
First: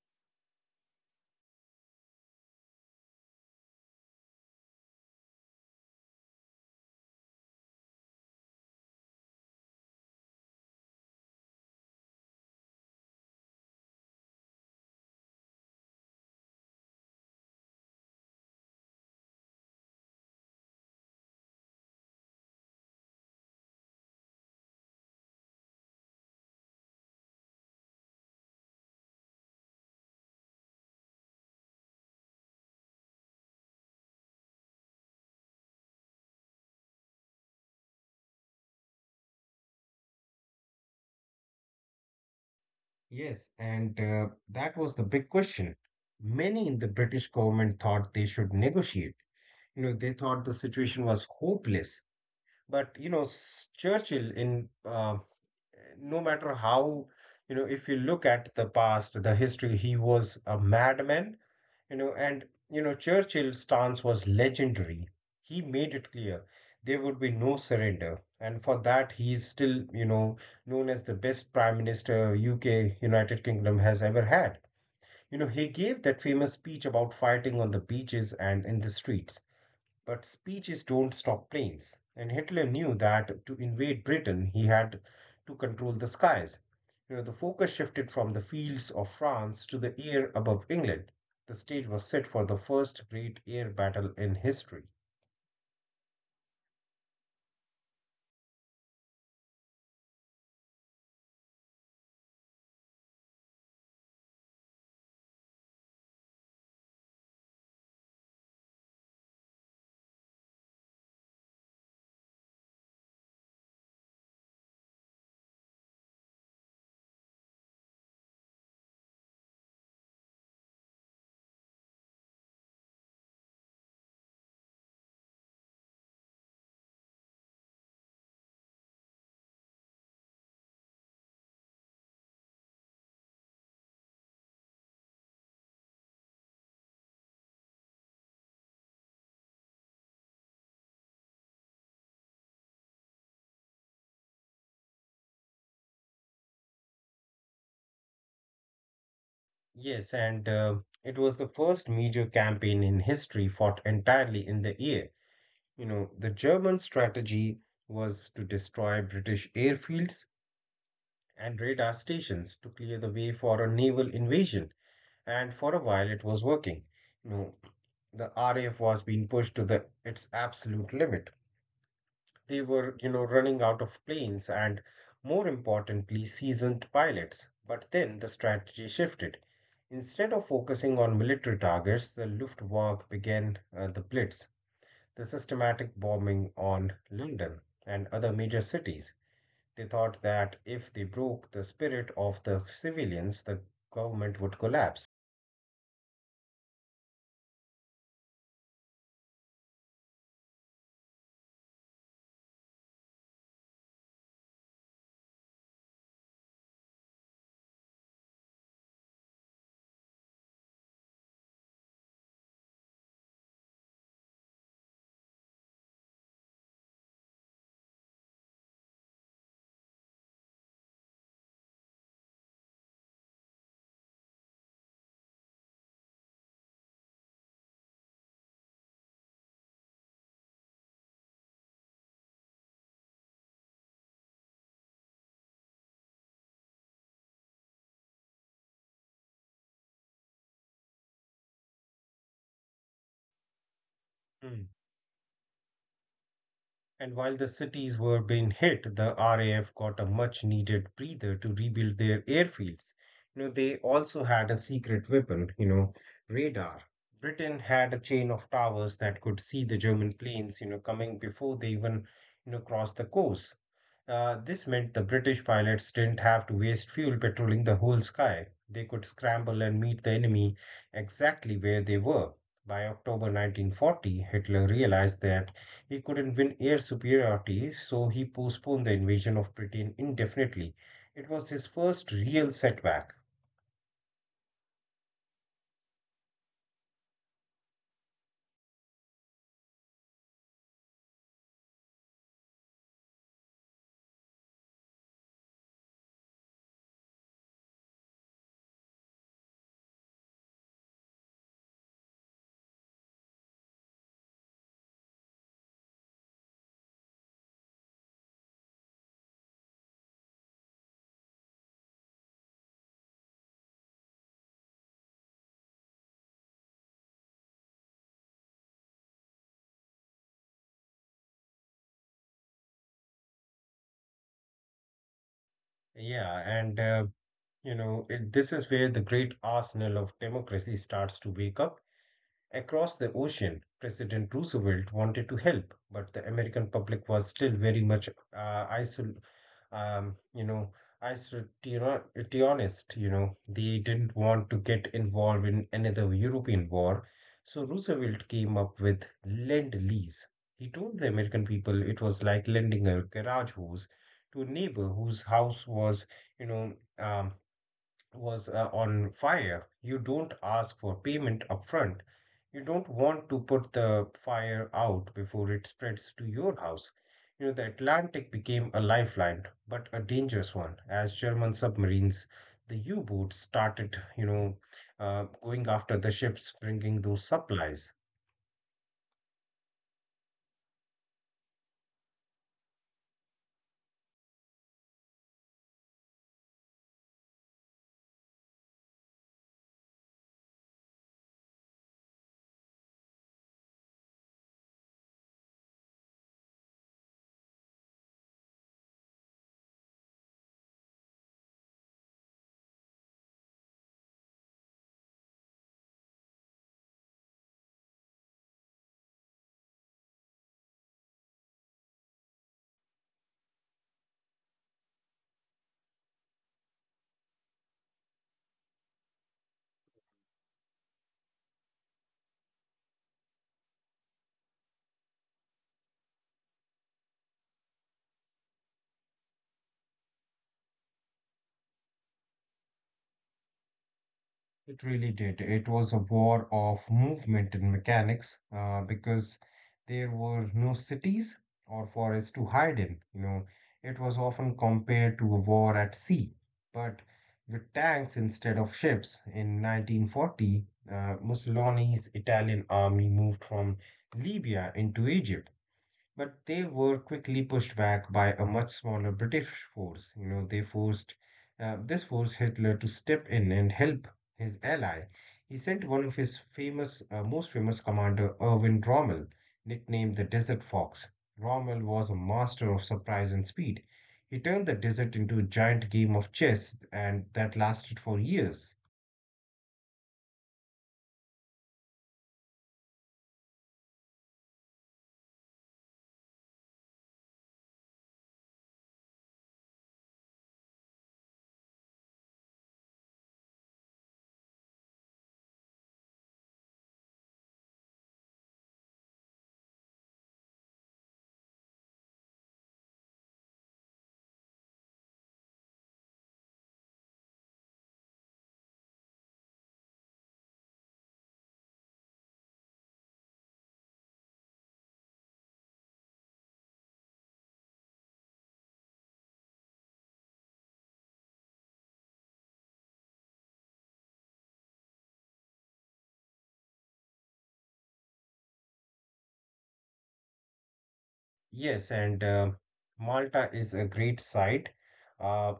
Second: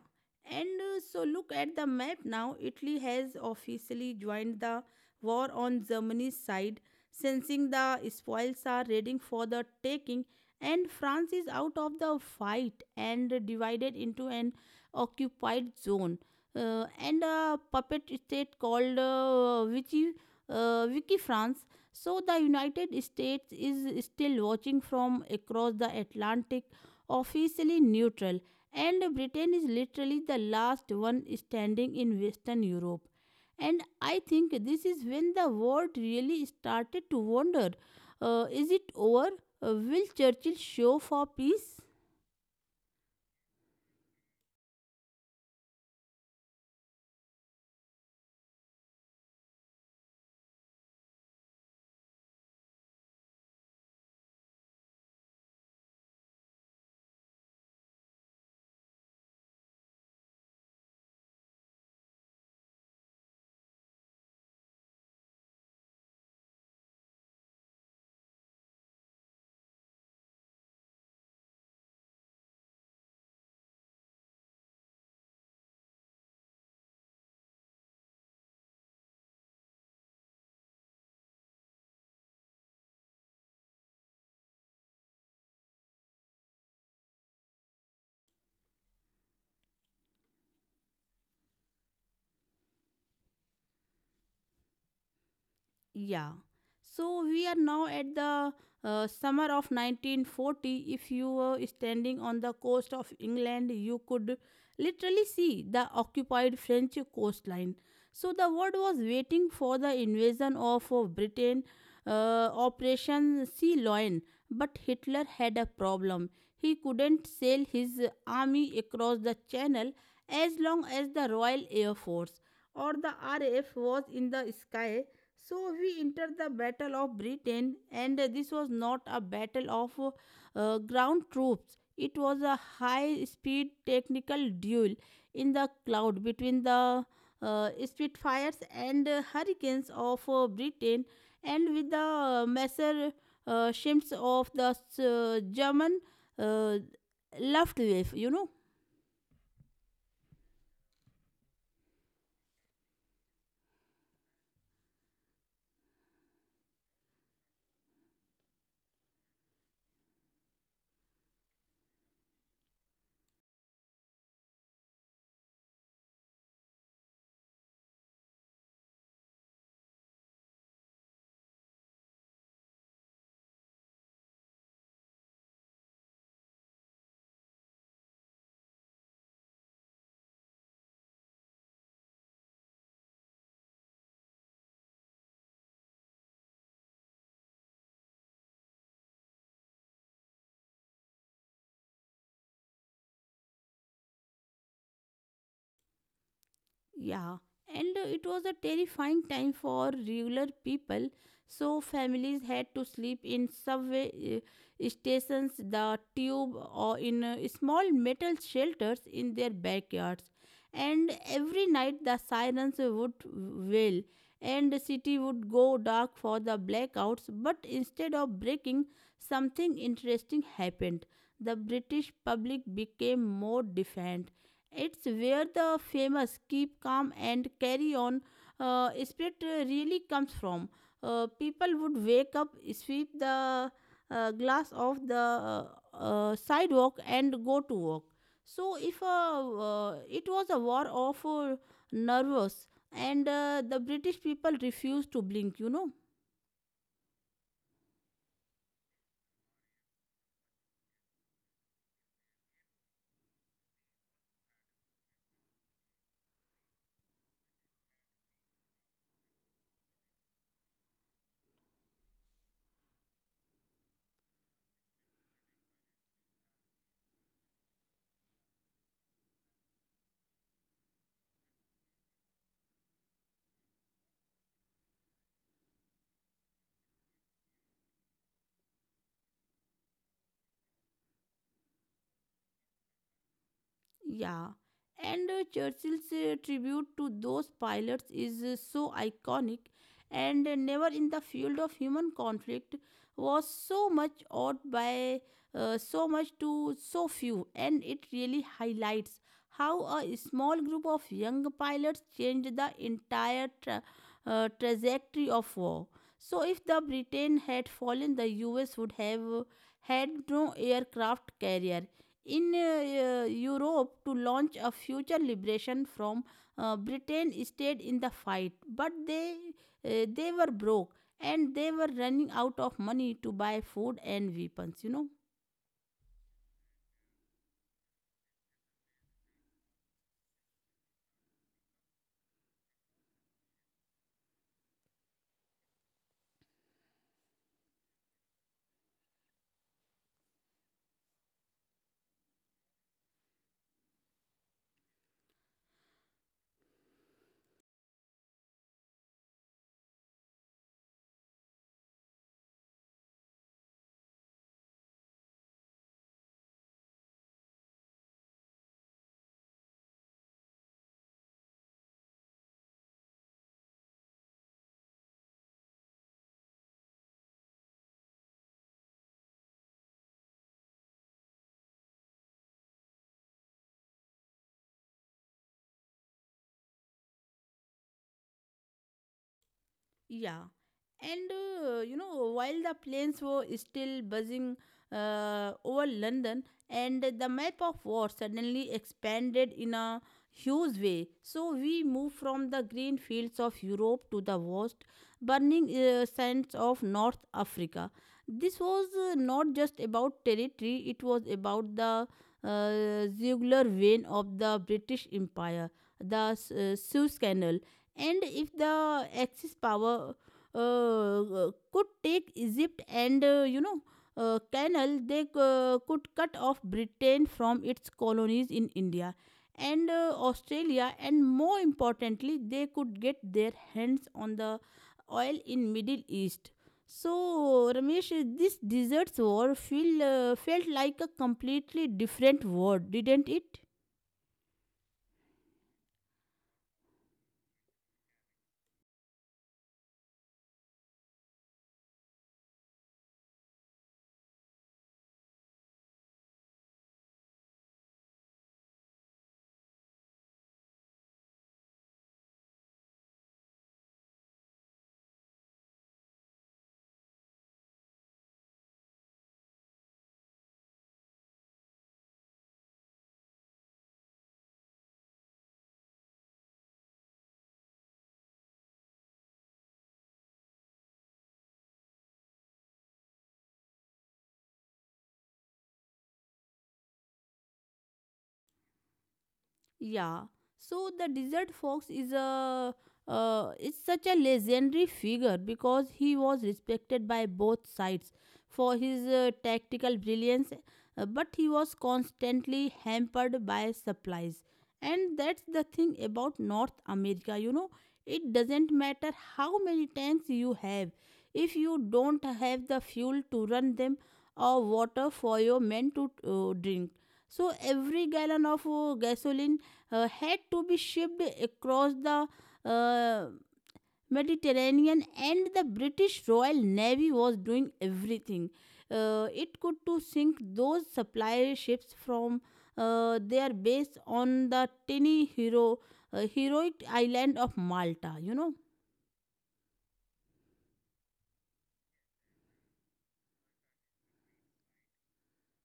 And uh, so look at the map now. Italy has officially joined the war on Germany's side, sensing the spoils are ready for the taking, and France is out of the fight and divided into an occupied zone. Uh, and a puppet state called uh, Vichy, uh, Vichy France. So the United States is still watching from across the Atlantic, officially neutral, and Britain is literally the last one standing in Western Europe. And I think this is when the world really started to wonder, uh, is it over? Uh, will Churchill show for peace? Yes, and uh, that was the big question. Many in the British government thought they should negotiate. You know, they thought the situation was hopeless. But, you know, s- Churchill, in uh, no matter how, you know, if you look at the past, the history, he was a madman, you know. And you know, Churchill's stance was legendary. He made it clear there would be no surrender, and for that he is still, you know, known as the best prime minister U K, United Kingdom, has ever had, you know. He gave that famous speech about fighting on the beaches and in the streets, but speeches don't stop planes, and Hitler knew that to invade Britain he had to control the skies. You know, the focus shifted from the fields of France to the air above England. The stage was set for the first great air battle in history. Yeah. So we are now at the uh, summer of nineteen forty. If you were standing on the coast of England, you could literally see the occupied French coastline. So the world was waiting for the invasion of uh, Britain, uh, Operation Sea Lion. But Hitler had a problem. He couldn't sail his army across the channel as long as the Royal Air Force or the R A F was in the sky. So we entered the Battle of Britain, and this was not a battle of uh, ground troops. It was a high speed technical duel in the cloud between the uh, Spitfires and uh, Hurricanes of uh, Britain, and with the uh, Messer uh, ships of the uh, German uh, Luftwaffe, you know. Yes, and uh, it was the first major campaign in history fought entirely in the air. You know, the German strategy was to destroy British airfields and radar stations to clear the way for a naval invasion, and for a while it was working. You know, the R A F was being pushed to the its absolute limit. They were, you know, running out of planes and, more importantly, seasoned pilots. But then the strategy shifted. Instead of focusing on military targets, the Luftwaffe began uh, the Blitz, the systematic bombing on London and other major cities. They thought that if they broke the spirit of the civilians, the government would collapse. Yeah, and uh, it was a terrifying time for regular people. So families had to sleep in subway uh, stations, the tube, or in uh, small metal shelters in their backyards. And every night the sirens would wail, and the city would go dark for the blackouts. But instead of breaking, something interesting happened. The British public became more defiant. It's where the famous keep calm and carry on uh, spirit uh, really comes from. Uh, people would wake up, sweep the uh, glass off the uh, uh, sidewalk, and go to work. So, if uh, uh, it was a war of uh, nervous, and uh, the British people Hmm. refused to blink, you know. And while the cities were being hit, the R A F got a much needed breather to rebuild their airfields. You know, they also had a secret weapon, you know, radar. Britain had a chain of towers that could see the German planes, you know, coming before they even, you know, crossed the coast. Uh, this meant the British pilots didn't have to waste fuel patrolling the whole sky. They could scramble and meet the enemy exactly where they were. By October nineteen forty, Hitler realized that he couldn't win air superiority, so he postponed the invasion of Britain indefinitely. It was his first real setback. Yeah, and uh, Churchill's uh, tribute to those pilots is uh, so iconic, and uh, never in the field of human conflict was so much ought by uh, so much to so few, and it really highlights how a small group of young pilots changed the entire tra- uh, trajectory of war. So, if the Britain had fallen, the U S would have uh, had no aircraft carrier in uh, uh, Europe to launch a future liberation from. uh, Britain stayed in the fight, but they uh, they were broke and they were running out of money to buy food and weapons. You know. Yeah, and uh, you know, it, this is where the great arsenal of democracy starts to wake up. Across the ocean, President Roosevelt wanted to help, but the American public was still very much uh, isol- um, you know, isolationist. You know, they didn't want to get involved in another European war, so Roosevelt came up with lend lease. He told the American people it was like lending a garage hose to a neighbor whose house was, you know, um, was uh, on fire. You don't ask for payment upfront. You don't want to put the fire out before it spreads to your house. You know, the Atlantic became a lifeline, but a dangerous one, as German submarines, the U boats started, you know, uh, going after the ships bringing those supplies. Yeah. And uh, you know, while the planes were still buzzing uh, over London, and the map of war suddenly expanded in a huge way. So we moved from the green fields of Europe to the vast, burning uh, sands of North Africa. This was uh, not just about territory, it was about the uh, jugular vein of the British Empire, the S- uh, Suez Canal. And if the axis power uh, uh, could take Egypt and, uh, you know, uh, canal, they uh, could cut off Britain from its colonies in India and uh, Australia, and more importantly they could get their hands on the oil in Middle East. So Ramesh, uh, this deserts war feel, uh, felt like a completely different war, didn't it? It really did. It was a war of movement and mechanics uh, because there were no cities or forests to hide in. You know, it was often compared to a war at sea, but with tanks instead of ships. In nineteen forty, uh, Mussolini's Italian army moved from Libya into Egypt. But they were quickly pushed back by a much smaller British force. You know, they forced uh, this forced Hitler to step in and help his ally. He sent one of his famous, uh, most famous commander, Erwin Rommel, nicknamed the Desert Fox. Rommel was a master of surprise and speed. He turned the desert into a giant game of chess, and that lasted for years. Yeah. So the desert fox is a uh, is such a legendary figure because he was respected by both sides for his uh, tactical brilliance, uh, but he was constantly hampered by supplies. And that's the thing about North America, you know, it doesn't matter how many tanks you have if you don't have the fuel to run them or water for your men to uh, drink. So every gallon of uh, gasoline uh, had to be shipped across the uh, Mediterranean, and the British Royal Navy was doing everything uh, it could to sink those supply ships from uh, their base on the tiny hero uh, heroic island of Malta. You know. Yes, and uh, Malta is a great site. Uh,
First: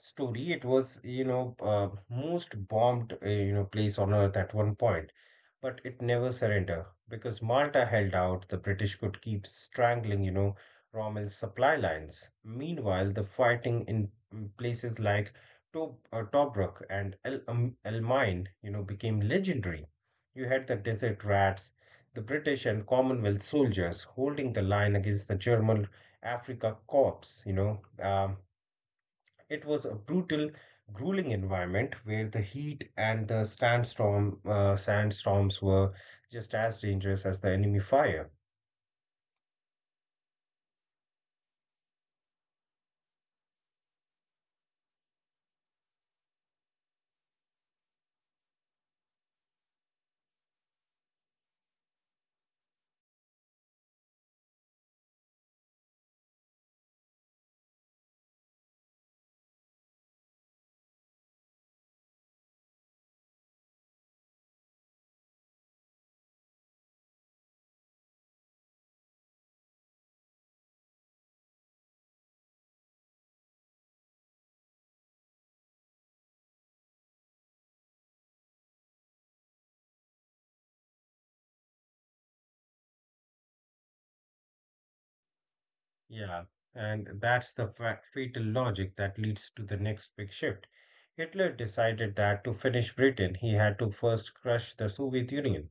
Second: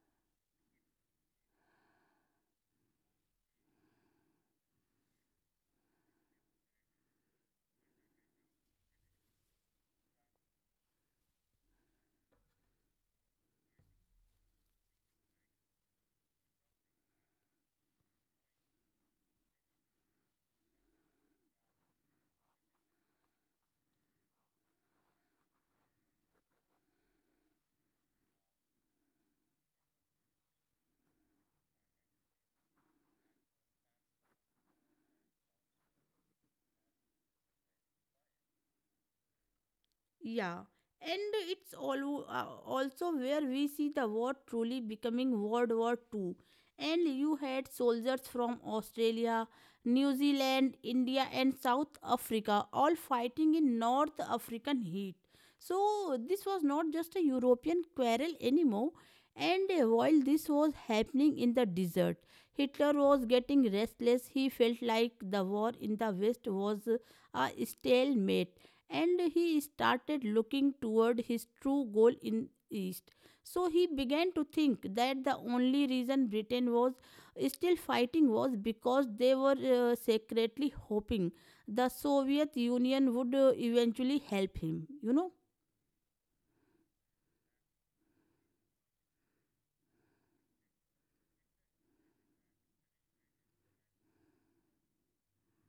story. It was, you know, uh, most bombed, uh, you know, place on earth at one point, but it never surrendered. Because Malta held out, the British could keep strangling, you know, Rommel's supply lines. Meanwhile, the fighting in mm, places like Tob uh, Tobruk and El um, Almain, you know, became legendary. You had the desert rats, the British and Commonwealth soldiers holding the line against the German Africa Corps, you know. Um, it was a brutal, grueling environment where the heat and the sandstorm, uh, sandstorms were just as dangerous as the enemy fire. Yeah, and it's all, uh, also where we see the war truly becoming World War Two. And you had soldiers from Australia, New Zealand, India, and South Africa all fighting in North African heat. So, this was not just a European quarrel anymore. And uh, while this was happening in the desert, Hitler was getting restless. He felt like the war in the West was uh, a stalemate, and he started looking toward his true goal in east. So he began to think that the only reason Britain was still fighting was because they were uh, secretly hoping the Soviet Union would uh, eventually help him, you know. Yeah, and that's the fa- fatal logic that leads to the next big shift. Hitler decided that to finish Britain, he had to first crush the Soviet Union.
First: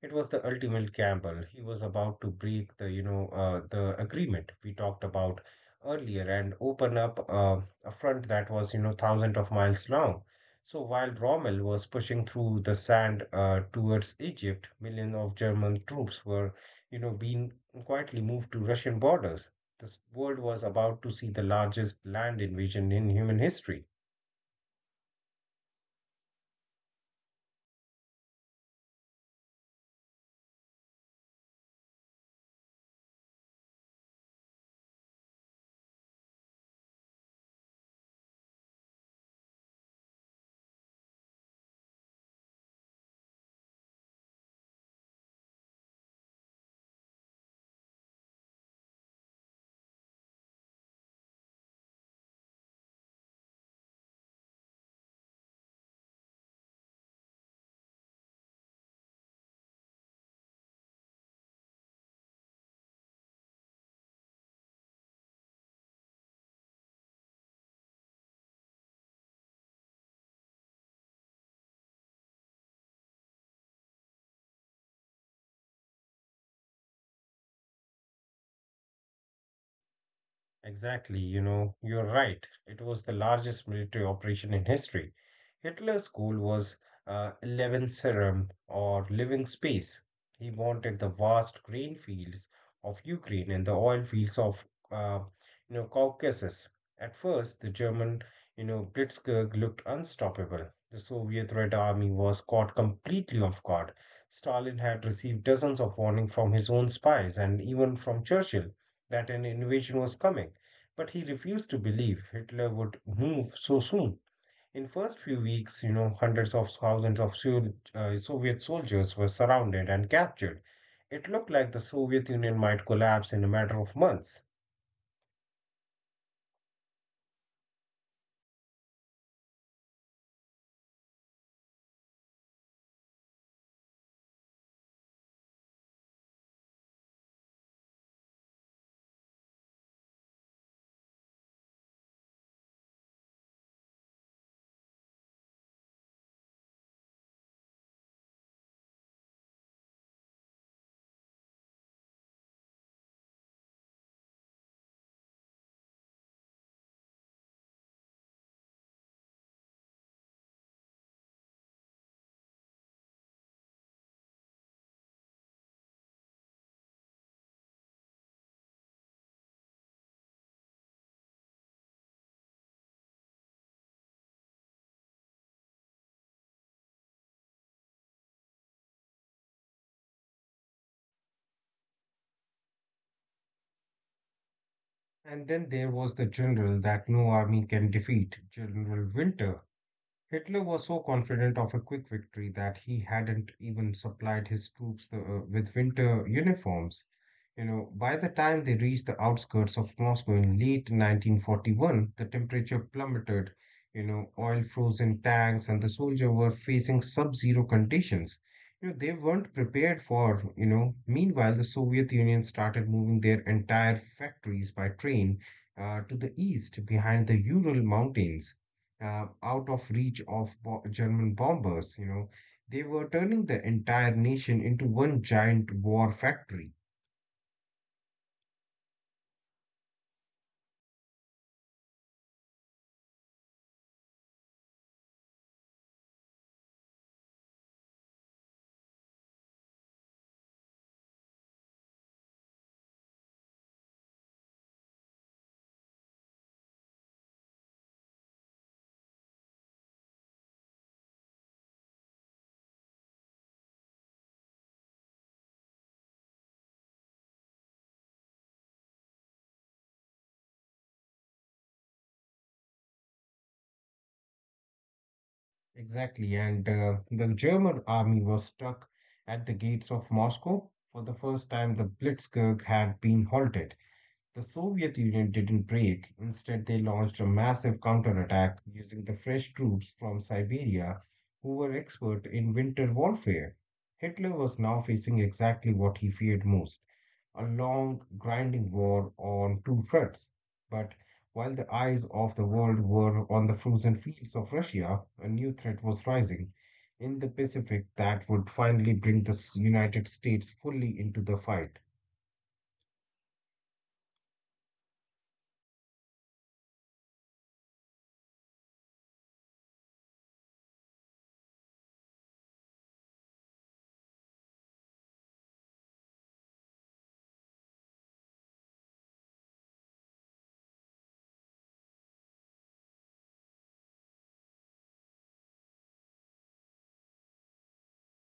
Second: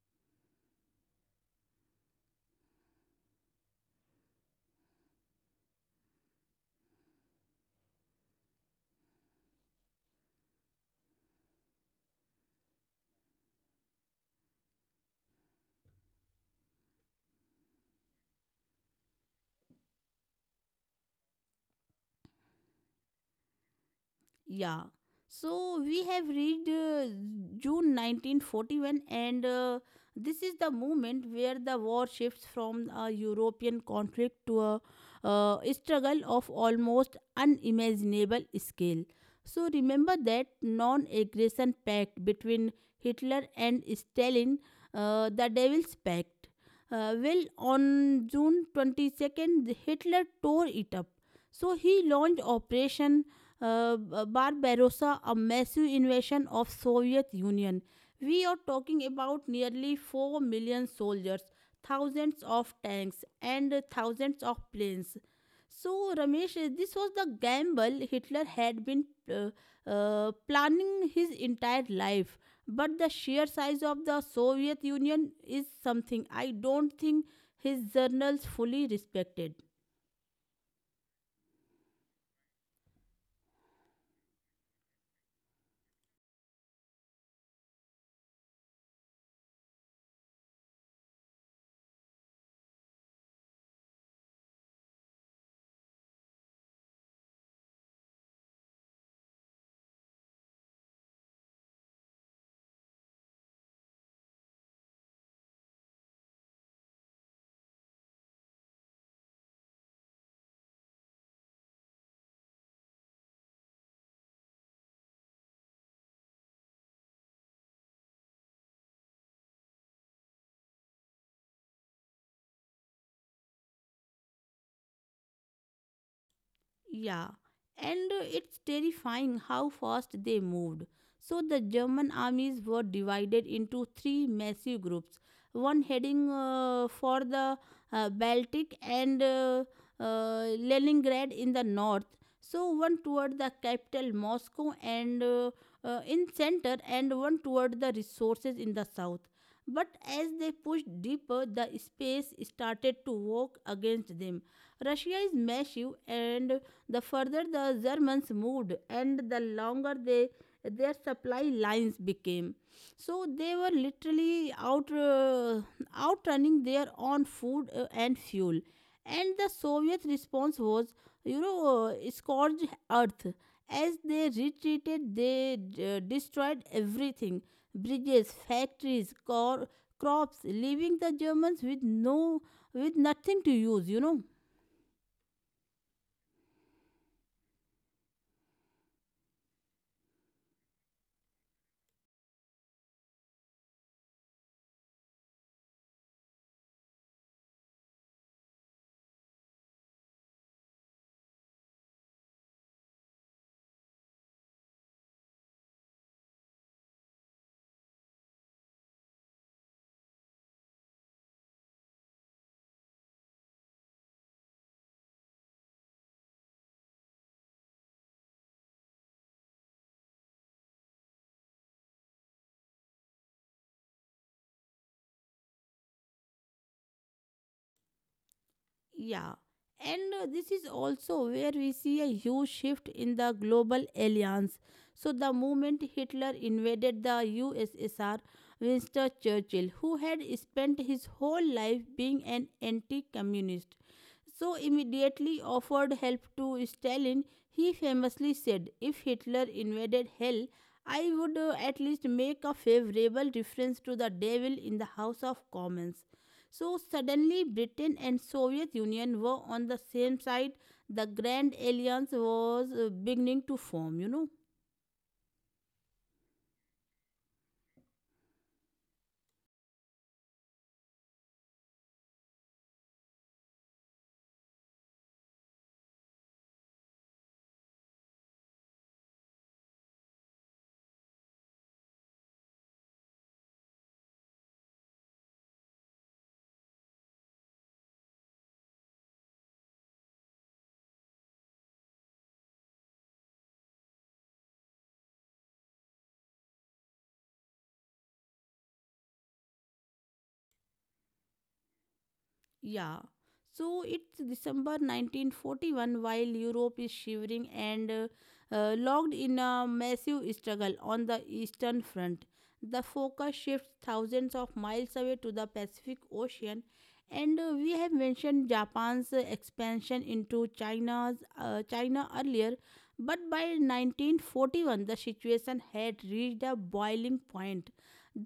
It was the ultimate gamble. He was about to break the, you know, uh, the agreement we talked about earlier and open up uh, a front that was, you know, thousands of miles long. So while Rommel was pushing through the sand uh, towards Egypt, millions of German troops were, you know, being quietly moved to Russian borders. This world was about to see the largest land invasion in human history. Yeah. So we have reached uh, June nineteen forty-one, and uh, this is the moment where the war shifts from a European conflict to a uh, struggle of almost unimaginable scale. So remember that non aggression pact between Hitler and Stalin, uh, the Devil's Pact. Uh, well, on June twenty-second, Hitler tore it up. So he launched Operation uh, Barbarossa, a massive invasion of Soviet Union. We are talking about nearly four million soldiers, thousands of tanks, and thousands of planes. So, Ramesh, uh, this was the gamble Hitler had been uh, uh, planning his entire life, but the sheer size of the Soviet Union is something I don't think his journals fully respected. Exactly, you know, you're right. It was the largest military operation in history. Hitler's goal was uh, Lebensraum, or living space. He wanted the vast grain fields of Ukraine and the oil fields of, uh, you know, Caucasus. At first, the German, you know, Blitzkrieg looked unstoppable. The Soviet Red Army was caught completely off guard. Stalin had received dozens of warnings from his own spies and even from Churchill that an invasion was coming. But he refused to believe Hitler would move so soon. In first few weeks, you know, hundreds of thousands of uh, Soviet soldiers were surrounded and captured. It looked like the Soviet Union might collapse in a matter of months. Yeah, and uh, it's terrifying how fast they moved. So the German armies were divided into three massive groups, one heading uh, for the uh, Baltic and uh, uh, Leningrad in the north, so one toward the capital Moscow and uh, uh, in center, and one toward the resources in the south. But as they pushed deeper, the space started to work against them. Russia is massive, and the further the germans moved and the longer they their supply lines became, so they were literally out uh, outrunning their own food uh, and fuel. And the soviet response was you know uh, scorched earth. As they retreated, they uh, destroyed everything, bridges, factories, cor- crops, leaving the germans with no, with nothing to use you know And then there was the general that no army can defeat, General Winter. Hitler was so confident of a quick victory that he hadn't even supplied his troops the, uh, with winter uniforms. You know, by the time they reached the outskirts of Moscow in late nineteen forty-one, the temperature plummeted. You know, oil froze in tanks, and the soldiers were facing sub-zero conditions. You know, they weren't prepared for. You know, meanwhile, the Soviet Union started moving their entire factories by train uh, to the east, behind the Ural Mountains, uh, out of reach of bo- German bombers. You know, they were turning the entire nation into one giant war factory. Yeah, and uh, this is also where we see a huge shift in the global alliance. So, the moment Hitler invaded the U S S R, Winston Churchill, who had spent his whole life being an anti communist, so immediately offered help to Stalin. He famously said, "If Hitler invaded hell, I would uh, at least make a favorable reference to the devil in the House of Commons." So suddenly Britain and Soviet Union were on the same side. The Grand Alliance was uh, beginning to form, you know. Exactly, and uh, the German army was stuck at the gates of Moscow. For the first time, the Blitzkrieg had been halted. The Soviet Union didn't break. Instead, they launched a massive counterattack using the fresh troops from Siberia, who were expert in winter warfare. Hitler was now facing exactly what he feared most, a long, grinding war on two fronts. But while the eyes of the world were on the frozen fields of Russia, a new threat was rising in the Pacific that would finally bring the s- United States fully into the fight. Yeah. So it's December nineteen forty-one, while Europe is shivering and uh, uh, locked in a massive struggle on the eastern front. The focus shifts thousands of miles away to the Pacific Ocean. And uh, we have mentioned Japan's uh, expansion into China's uh, China earlier, but by nineteen forty-one the situation had reached a boiling point.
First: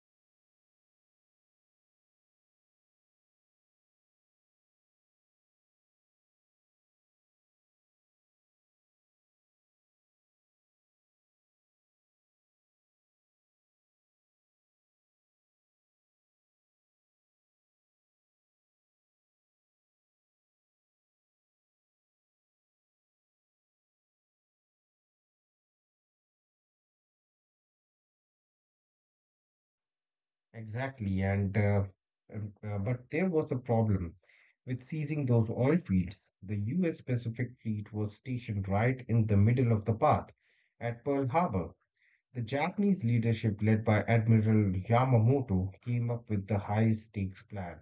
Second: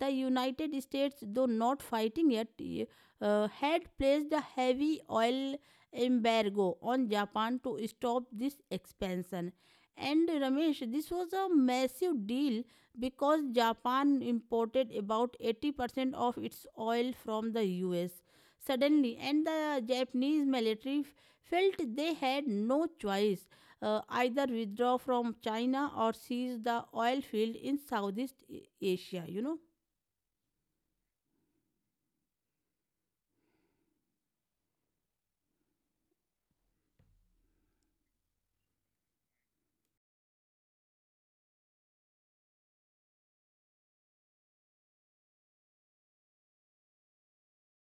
The United States, though not fighting yet, uh, had placed a heavy oil embargo on Japan to stop this expansion. And Ramesh, this was a massive deal because Japan imported about eighty percent of its oil from the U S suddenly, and the Japanese military f- felt they had no choice, uh, either withdraw from China or seize the oil field in Southeast A- Asia, you know. Exactly, and uh, um, uh, but there was a problem with seizing those oil fields. The U S. Pacific Fleet was stationed right in the middle of the path at Pearl Harbor. The Japanese leadership, led by Admiral Yamamoto, came up with the high stakes plan.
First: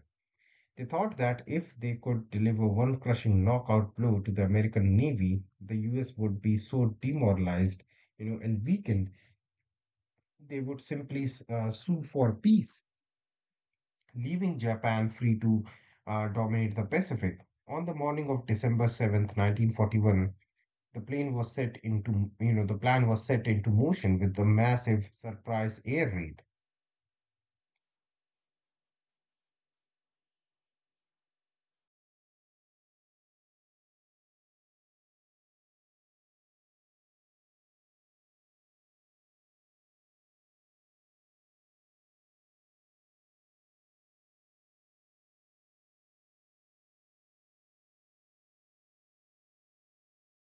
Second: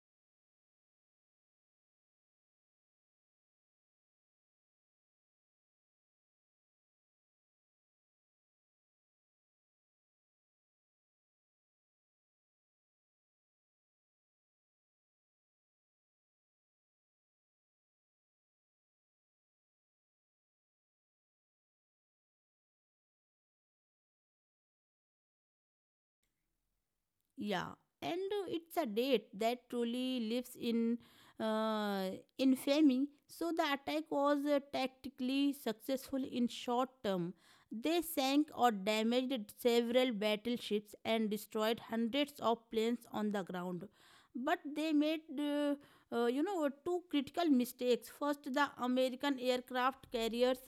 They thought that if they could deliver one crushing knockout blow to the American Navy, the U S would be so demoralized, you know, and weakened, they would simply uh, sue for peace, leaving Japan free to uh, dominate the Pacific. On the morning of December seventh, nineteen forty-one, the plane was set into, you know, the plan was set into motion with the massive surprise air raid. Yeah, and uh, it's a date that truly lives in uh, infamy. So the attack was uh, tactically successful in short term. They sank or damaged several battleships and destroyed hundreds of planes on the ground. But they made, uh, uh, you know, two critical mistakes. First, the American aircraft carriers,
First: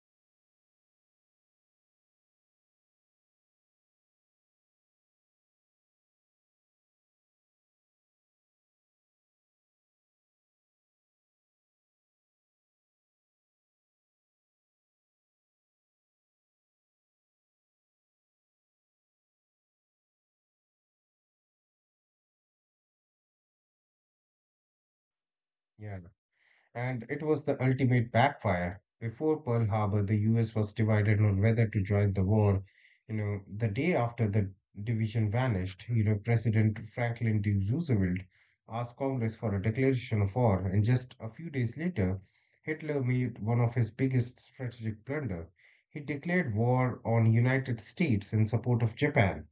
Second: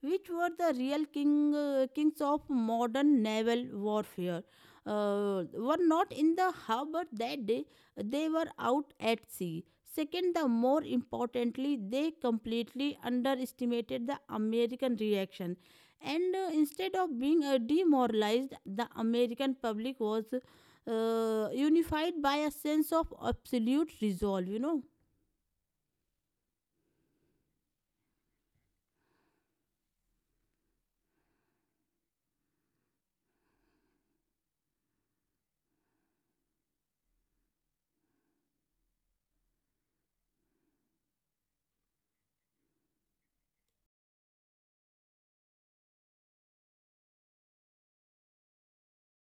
which were the real king, uh, kings of modern naval warfare uh, were not in the harbor that day, they were out at sea. Second, the more importantly, they completely underestimated the American reaction. And uh, instead of being uh, demoralized, the American public was uh, unified by a sense of absolute resolve, you know. Yeah. And it was the ultimate backfire. Before Pearl Harbor, the U S was divided on whether to join the war. You know, the day after, the division vanished. You know, President Franklin D. Roosevelt asked Congress for a declaration of war, and just a few days later, Hitler made one of his biggest strategic blunder. He declared war on United States in support of Japan.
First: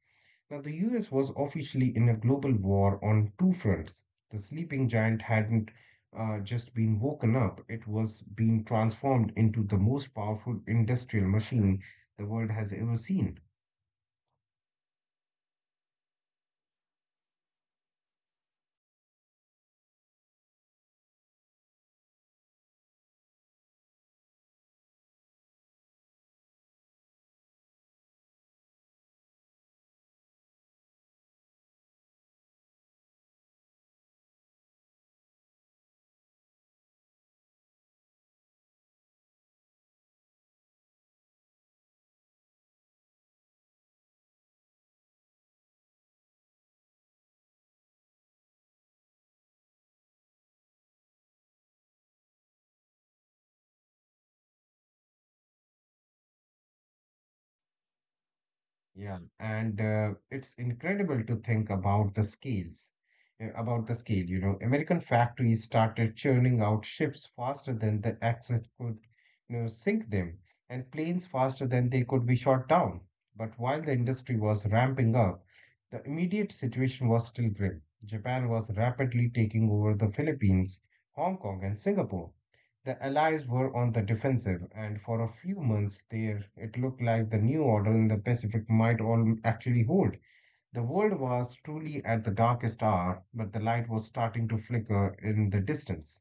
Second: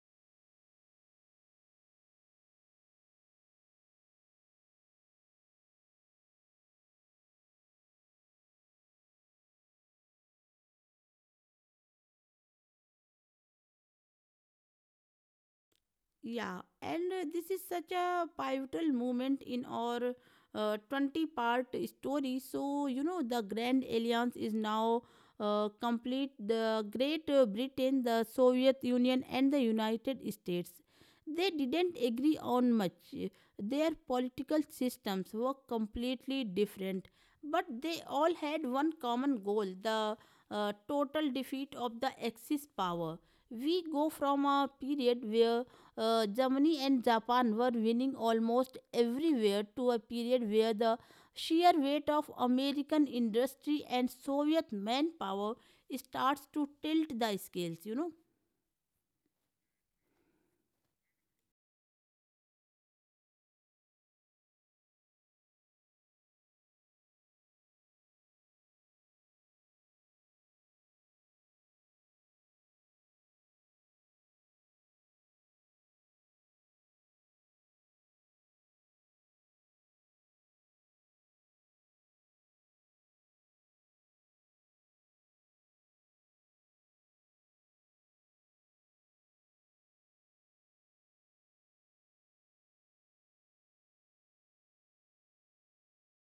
Now, the U S was officially in a global war on two fronts. The sleeping giant hadn't uh, just been woken up, it was being transformed into the most powerful industrial machine the world has ever seen. Yeah, and uh, this is such a pivotal moment in our uh, twenty part story. So, you know, the Grand Alliance is now uh, complete. The Great uh, Britain, the Soviet Union, and the United States. They didn't agree on much. Their political systems were completely different, but they all had one common goal, the uh, total defeat of the Axis power. We go from a period where uh, Germany and Japan were winning almost everywhere to a period where the sheer weight of American industry and Soviet manpower starts to tilt the scales, you know. Yeah, and uh, it's incredible to think about the scales, uh, about the scale. You know, American factories started churning out ships faster than the Axis could, you know, sink them, and planes faster than they could be shot down. But while the industry was ramping up, the immediate situation was still grim. Japan was rapidly taking over the Philippines, Hong Kong, and Singapore. The Allies were on the defensive, and for a few months there, it looked like the new order in the Pacific might all actually hold. The world was truly at the darkest hour, but the light was starting to flicker in the distance.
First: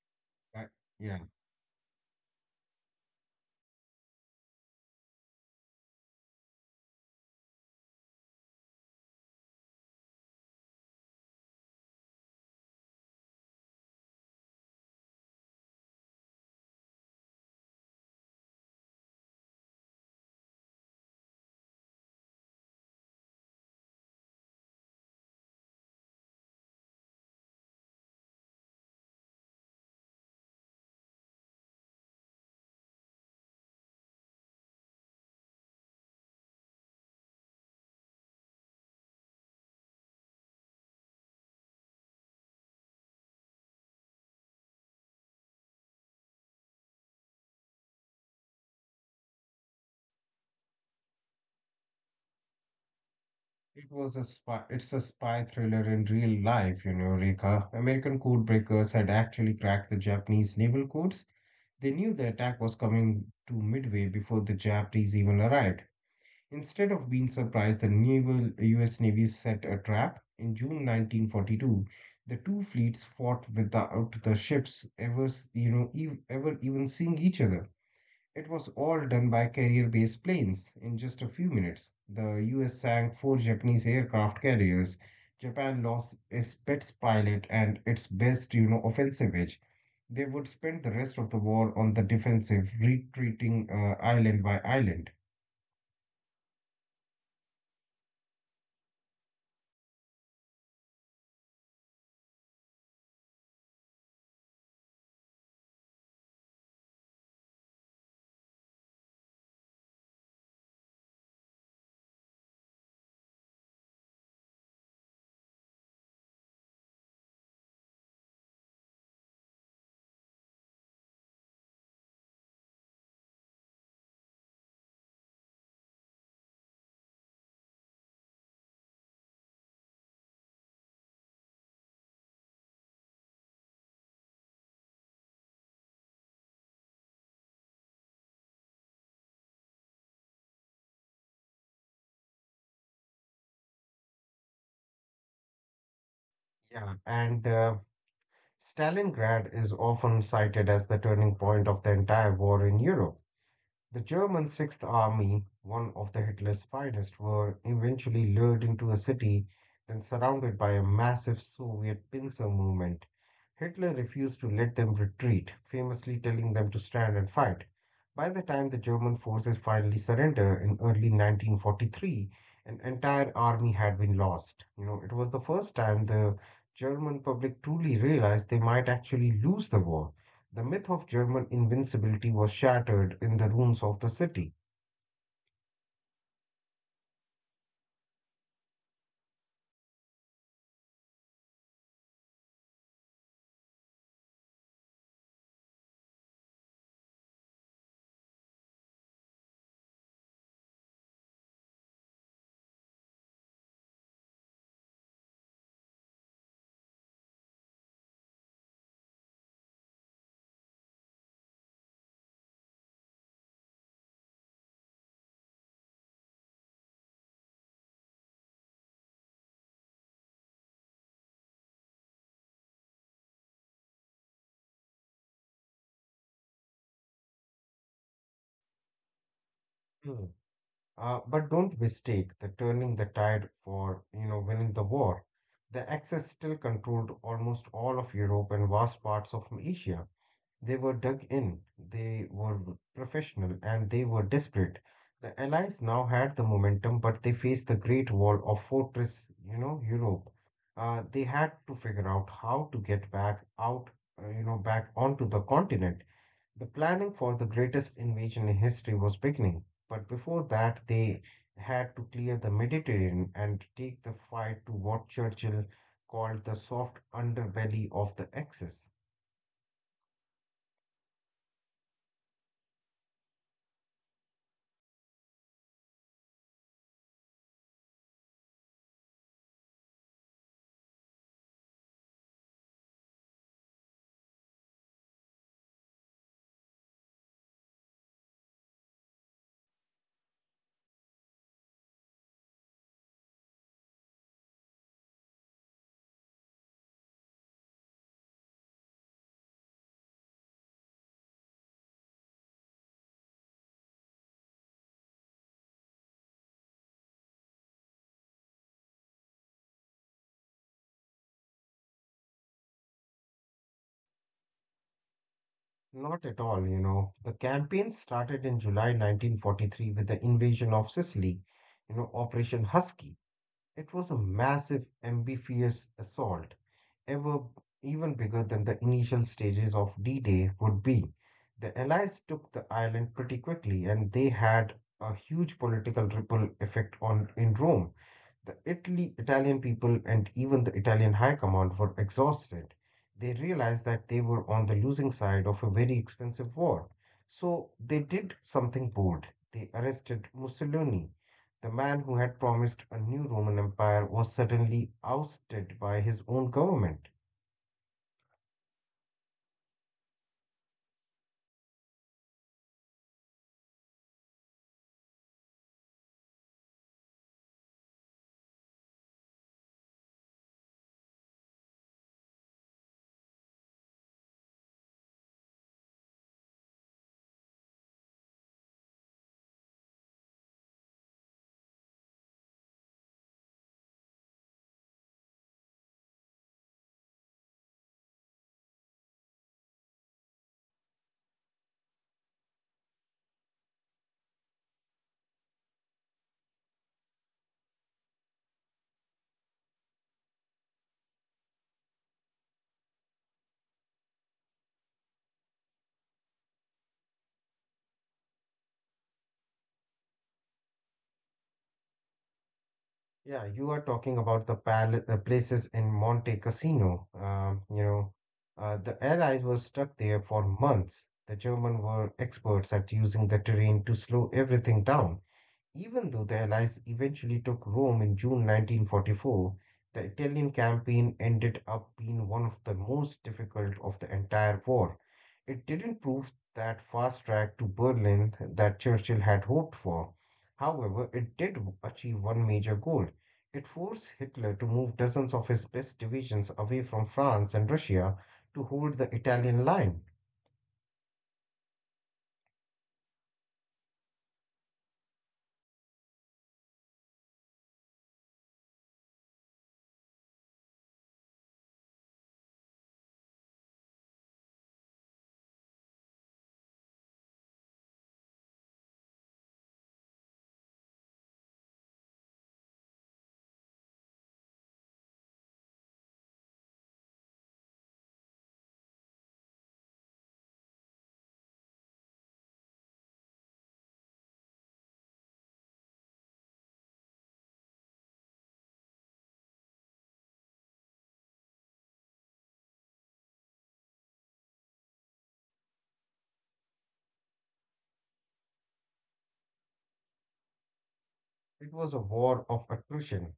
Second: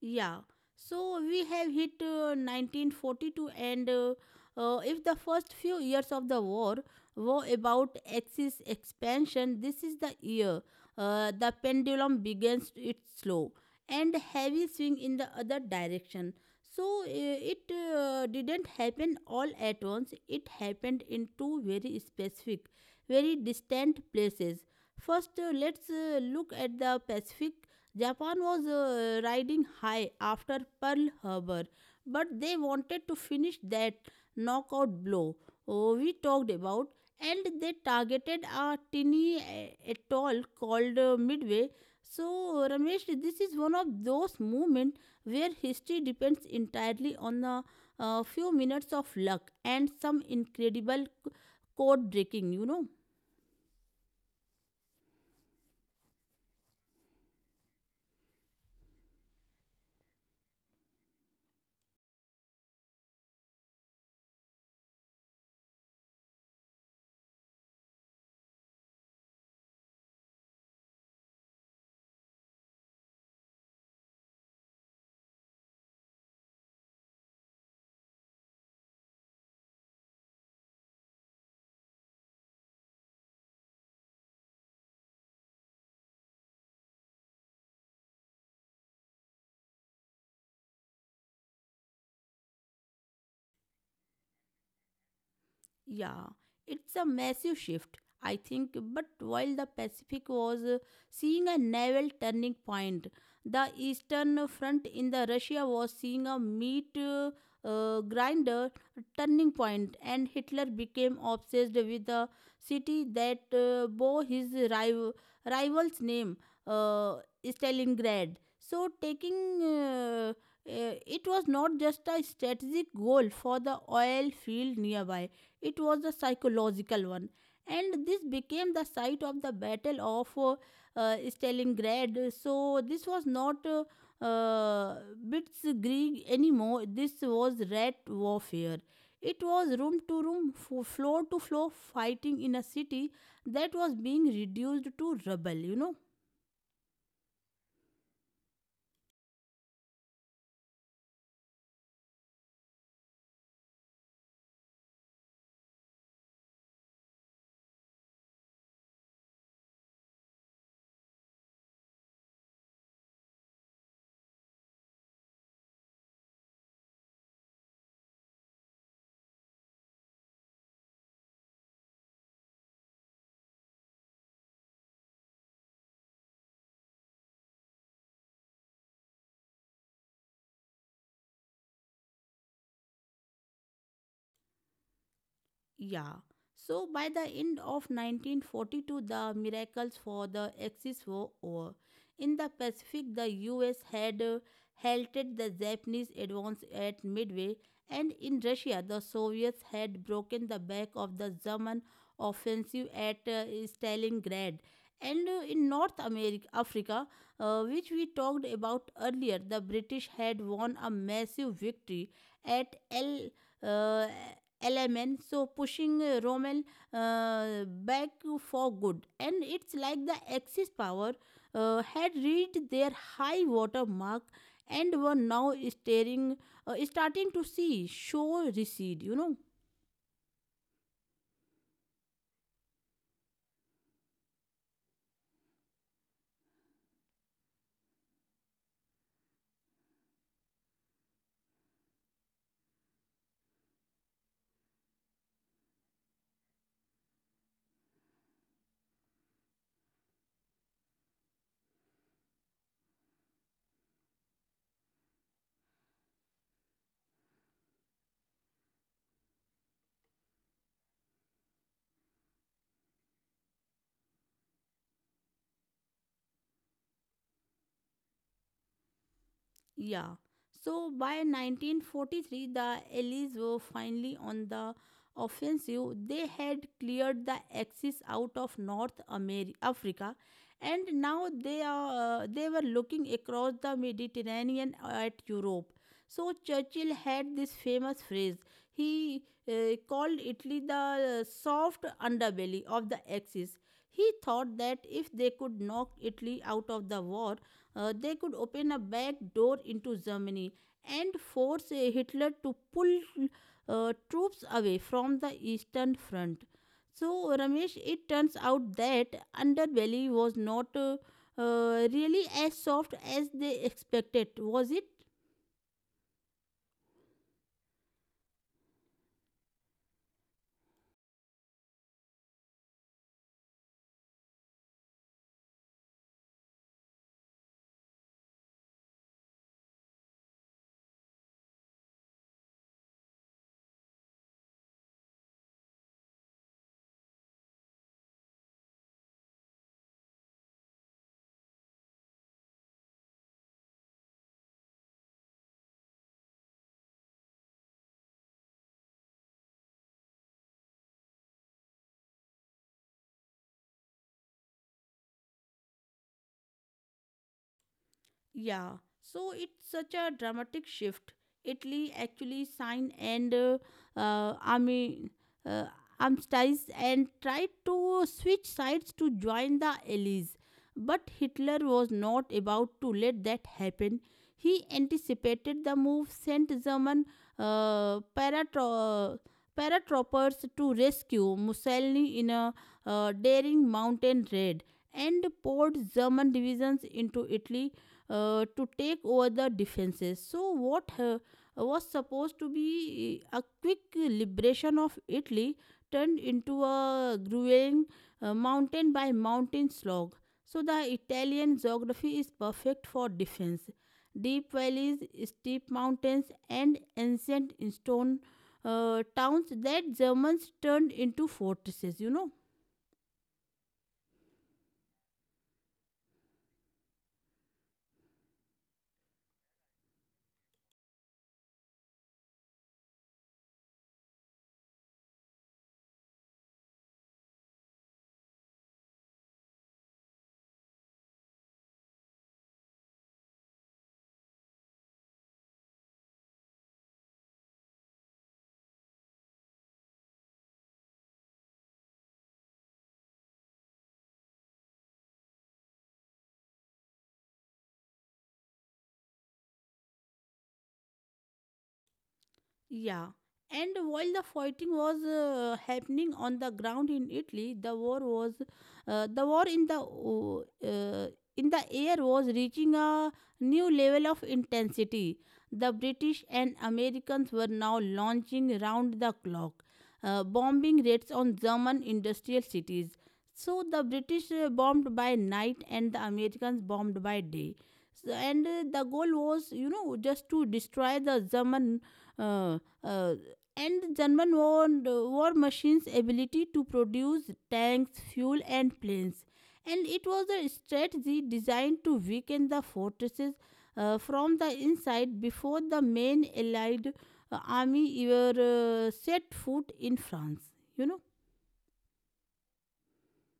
Yeah. Uh, yeah, So we have hit uh, nineteen forty-two, and uh, uh, if the first few years of the war were about Axis expansion, this is the year uh, the pendulum begins its slow and heavy swing in the other direction. So uh, it uh, didn't happen all at once, it happened in two very specific, very distant places. First, uh, let's uh, look at the Pacific. Japan was uh, riding high after Pearl Harbor, but they wanted to finish that knockout blow oh, we talked about, and they targeted a tiny uh, atoll called uh, Midway. So, uh, Ramesh, this is one of those moments where history depends entirely on a, uh few minutes of luck and some incredible c- code breaking, you know. it was a spy. It's a spy thriller in real life, you know, Rika. American code breakers had actually cracked the Japanese naval codes. They knew the attack was coming to midway before the Japanese even arrived. Instead of being surprised, the naval U S. Navy set a trap. In June nineteen forty-two, the two fleets fought without the ships ever, you know, ev- ever even seeing each other. It was all done by carrier-based planes in just a few minutes. The U S sank four Japanese aircraft carriers. Japan lost its best pilot and its best, you know, offensive edge. They would spend the rest of the war on the defensive, retreating uh, island by island. Yeah, it's a massive shift, I think. But while the Pacific was uh, seeing a naval turning point, the Eastern Front in the Russia was seeing a meat uh, uh, grinder turning point, and Hitler became obsessed with the city that uh, bore his rival, rival's name, uh, Stalingrad. So, taking uh, uh, it was not just a strategic goal for the oil field nearby, it was the psychological one. And this became the site of the battle of uh, uh, stalingrad. So this was not uh, uh, bits anymore, this was rat warfare. It was room to room, fo- floor to floor fighting in a city that was being reduced to rubble you know Yeah, and uh, Stalingrad is often cited as the turning point of the entire war in Europe. The German Sixth Army, one of the Hitler's finest, were eventually lured into a city, then surrounded by a massive Soviet pincer movement. Hitler refused to let them retreat, famously telling them to stand and fight. By the time the German forces finally surrendered in early nineteen forty-three, an entire army had been lost. You know, it was the first time the German public truly realized they might actually lose the war. The myth of German invincibility was shattered in the ruins of the city. Yeah. So by the end of nineteen forty-two, the miracles for the Axis were over. In the Pacific, the U S had uh, halted the Japanese advance at Midway, and in Russia, the Soviets had broken the back of the German offensive at uh, Stalingrad. And uh, in North America, Africa, uh, which we talked about earlier, the British had won a massive victory at El uh, L M N, so pushing uh, Rommel uh, back for good. And it's like the Axis power uh, had reached their high water mark and were now staring, uh, starting to see show recede, you know. Hmm. Uh, but don't mistake the turning the tide for, you know, winning the war. The Axis still controlled almost all of Europe and vast parts of Asia. They were dug in, they were professional, and they were desperate. The Allies now had the momentum, but they faced the Great Wall of Fortress, you know, Europe. Uh, they had to figure out how to get back out, uh, you know, back onto the continent. The planning for the greatest invasion in history was beginning, but before that, they had to clear the Mediterranean and take the fight to what Churchill called the soft underbelly of the Axis. Yeah. So by nineteen forty-three, the Allies were finally on the offensive. They had cleared the Axis out of North America, Africa, and now they are uh, they were looking across the Mediterranean at Europe. So Churchill had this famous phrase. He uh, called Italy the uh, soft underbelly of the Axis. He thought that if they could knock Italy out of the war, uh, they could open a back door into Germany and force uh, Hitler to pull uh, troops away from the Eastern Front. So, Ramesh, it turns out that Underbelly was not uh, uh, really as soft as they expected, was it? Not at all, you know. The campaign started in July nineteen forty-three with the invasion of Sicily, you know, Operation Husky. It was a massive, amphibious assault ever even bigger than the initial stages of D-Day would be. The Allies took the island pretty quickly, and they had a huge political ripple effect on in Rome. The Italy, Italian people and even the Italian high command were exhausted. They realized that they were on the losing side of a very expensive war. So they did something bold. They arrested Mussolini. The man who had promised a new Roman Empire was suddenly ousted by his own government. Yeah, so it's such a dramatic shift. Italy actually signed and uh, uh, Ami, uh, Amstais and tried to switch sides to join the Allies. But Hitler was not about to let that happen. He anticipated the move, sent German uh, paratro- paratroopers to rescue Mussolini in a uh, daring mountain raid, and poured German divisions into Italy uh, to take over the defenses. So, what uh, was supposed to be a quick liberation of Italy turned into a grueling uh, mountain by mountain slog. So, the Italian geography is perfect for defense. Deep valleys, steep mountains, and ancient stone uh, towns that Germans turned into fortresses, you know. Yeah, you are talking about the pal- uh, places in Monte Cassino. Um, you know, uh, the Allies were stuck there for months. The Germans were experts at using the terrain to slow everything down. Even though the Allies eventually took Rome in June nineteen forty-four, the Italian campaign ended up being one of the most difficult of the entire war. It didn't prove that fast track to Berlin that Churchill had hoped for. However, it did achieve one major goal. It forced Hitler to move dozens of his best divisions away from France and Russia to hold the Italian line. Yeah. And while the fighting was uh, happening on the ground in Italy, the war was uh, the war in the o- uh, in the air was reaching a new level of intensity. The British and Americans were now launching round the clock uh, bombing raids on German industrial cities. So the British uh, bombed by night and the Americans bombed by day. So, and uh, the goal was, you know, just to destroy the German uh, uh, and German war, war machines' ability to produce tanks, fuel, and planes. And it was a strategy designed to weaken the fortresses uh, from the inside before the main Allied uh, army ever uh, set foot in France. You know. It was a war of attrition.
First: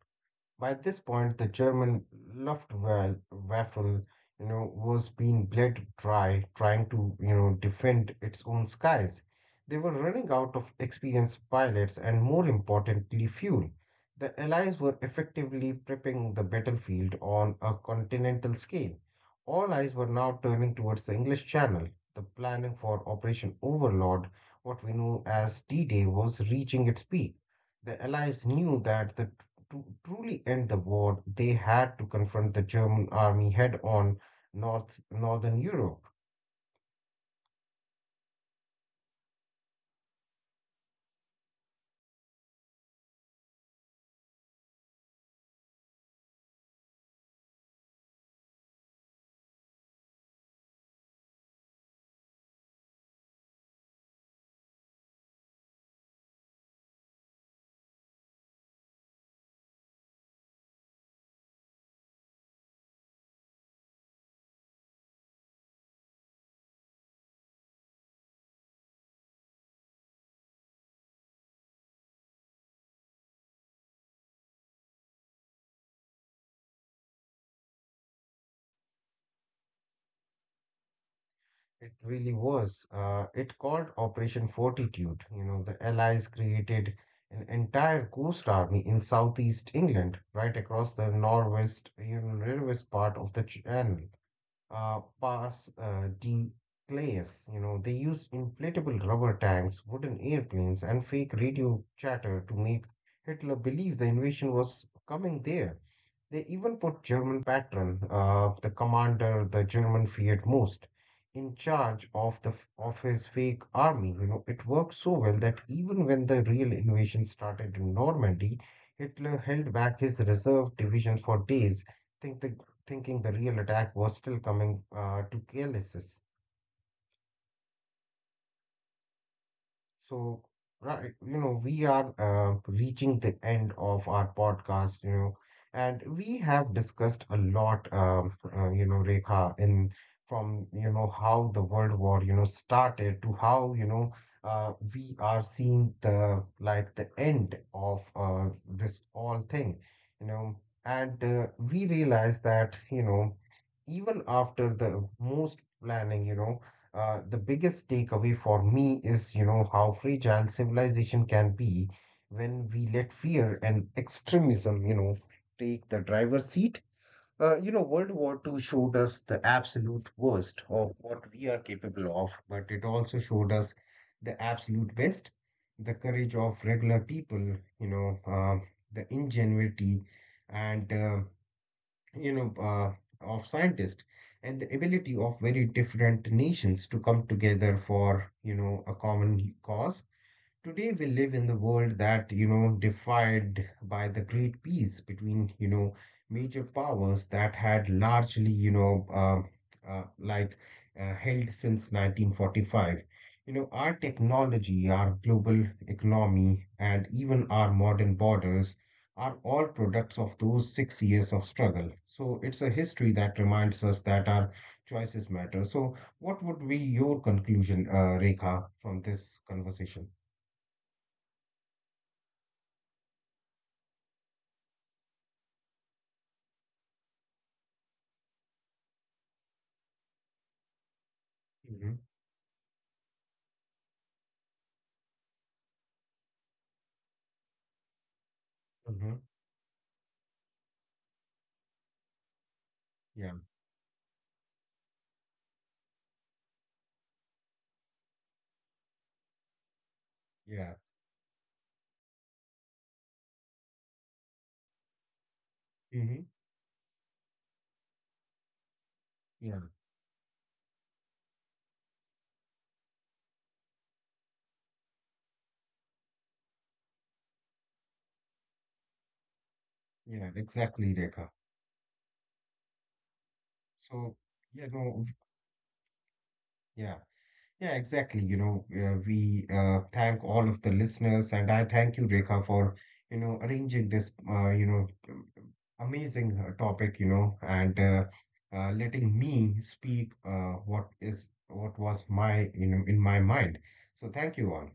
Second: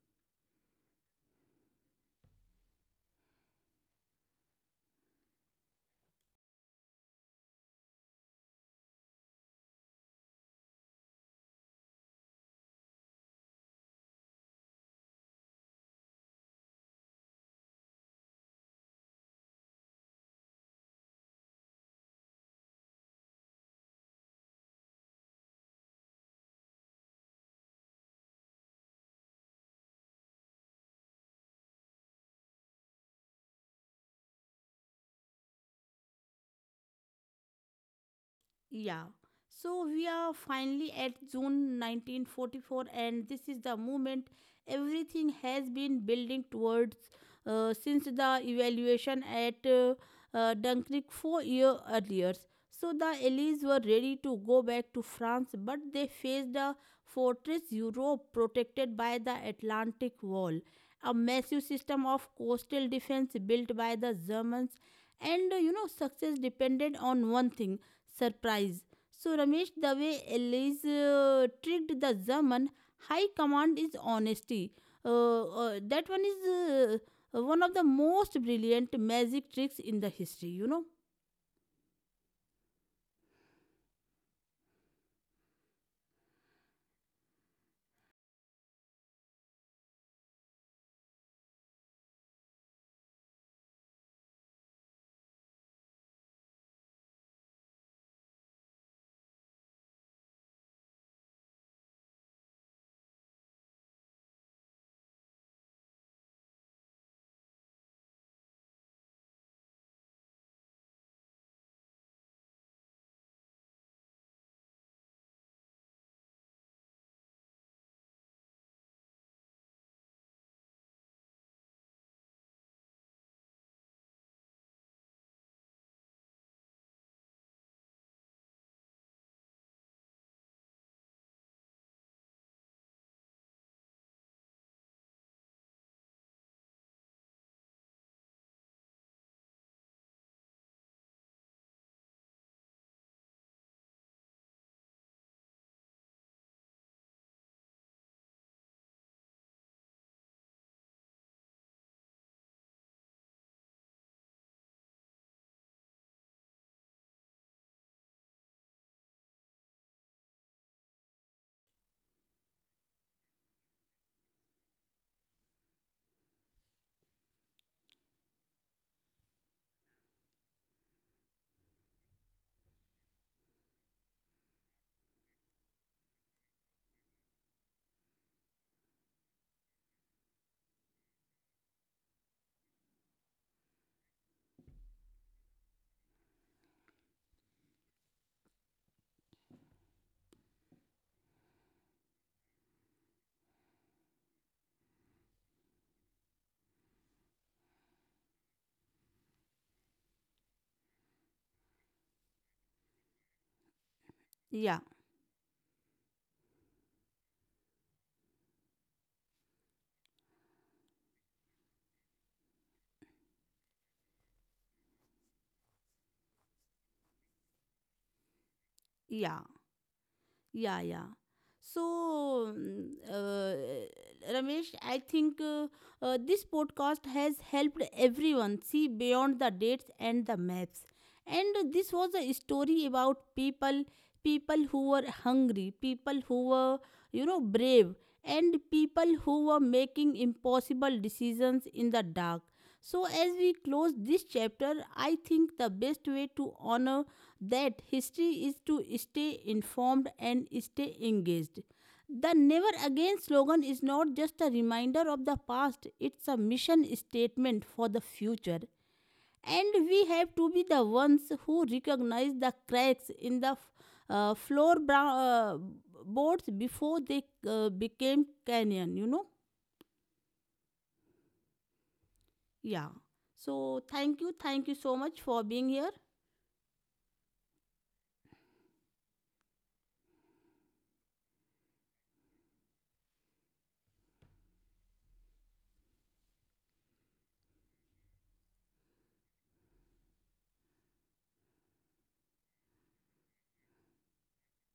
By this point, the German Luftwaffe, you know, was being bled dry trying to, you know, defend its own skies. They were running out of experienced pilots and, more importantly, fuel. The Allies were effectively prepping the battlefield on a continental scale. All eyes were now turning towards the English Channel. The planning for Operation Overlord, what we know as D-Day, was reaching its peak. The Allies knew that the to truly end the war, they had to confront the German army head on North Northern Europe. Yeah. So we are finally at June nineteen forty-four, and this is the moment everything has been building towards uh, since the evaluation at uh, uh, Dunkirk four years earlier. So the Allies were ready to go back to France, but they faced a fortress Europe, protected by the Atlantic Wall, a massive system of coastal defense built by the Germans. And uh, you know, success depended on one thing, surprise. So Ramesh, the way elise uh, tricked the German high command is honesty, uh, uh, that one is uh, one of the most brilliant magic tricks in the history, you know. It really was. Uh, it called Operation Fortitude. You know, the Allies created an entire coast army in southeast England, right across the northwest, you know, northwest part of the channel. Uh, pass uh, D clays. You know, they used inflatable rubber tanks, wooden airplanes, and fake radio chatter to make Hitler believe the invasion was coming there. They even put German patron, uh, the commander the German feared most, in charge of the of his fake army. You know, it worked so well that even when the real invasion started in Normandy, Hitler held back his reserve division for days, think the, thinking the real attack was still coming uh, to Calais. So, right, you know, we are uh, reaching the end of our podcast, you know, and we have discussed a lot, um, uh, you know, Rekha, in from, you know, how the World War, you know, started to how, you know, uh, we are seeing the like the end of uh, this all thing, you know, and uh, we realize that, you know, even after the most planning, you know, uh, the biggest takeaway for me is, you know, how fragile civilization can be when we let fear and extremism, you know, take the driver's seat. Uh, you know, World War Two showed us the absolute worst of what we are capable of, but it also showed us the absolute best, the courage of regular people, you know, uh, the ingenuity and uh, you know, uh, of scientists and the ability of very different nations to come together for, you know, a common cause. Today we live in the world that, you know, defied by the great peace between, you know, major powers that had largely, you know, um uh, like uh, held since nineteen forty-five. You know, our yeah technology, our global economy, and even our modern borders are all products of those six years of struggle. So it's a history that reminds us that our choices matter. So what would be your conclusion, uh, Rekha, from yeah this conversation? Yeah, yeah. So, mm, uh, Ramesh, I think uh, uh, this podcast has helped everyone see beyond the dates and the maps. And this Mhm, was a story about people, people who were hungry, people who were, you know, brave, and mhm. people who were making impossible decisions in the dark. So, Yeah, as we close this chapter, I think the best way to honor that history is to stay informed and yeah. stay engaged. The Never Again slogan is not just a reminder of the past, Hmm. it's a mission statement for the future. Yeah, And we have to be the ones who recognize the cracks in the f- uh, floor bra- uh, boards before they uh, became canyon, you know? yeah, exactly, Rekha. Yeah. So, So, thank you, you thank you so know, much for being here. yeah, yeah, exactly. You know, uh, we uh, thank all of the listeners, and I thank you, Rekha, for, you know, arranging this, uh, you know, um, amazing uh, topic, you know, and uh, uh, letting me speak uh, what is what was my, you know, in my mind. So, thank you all.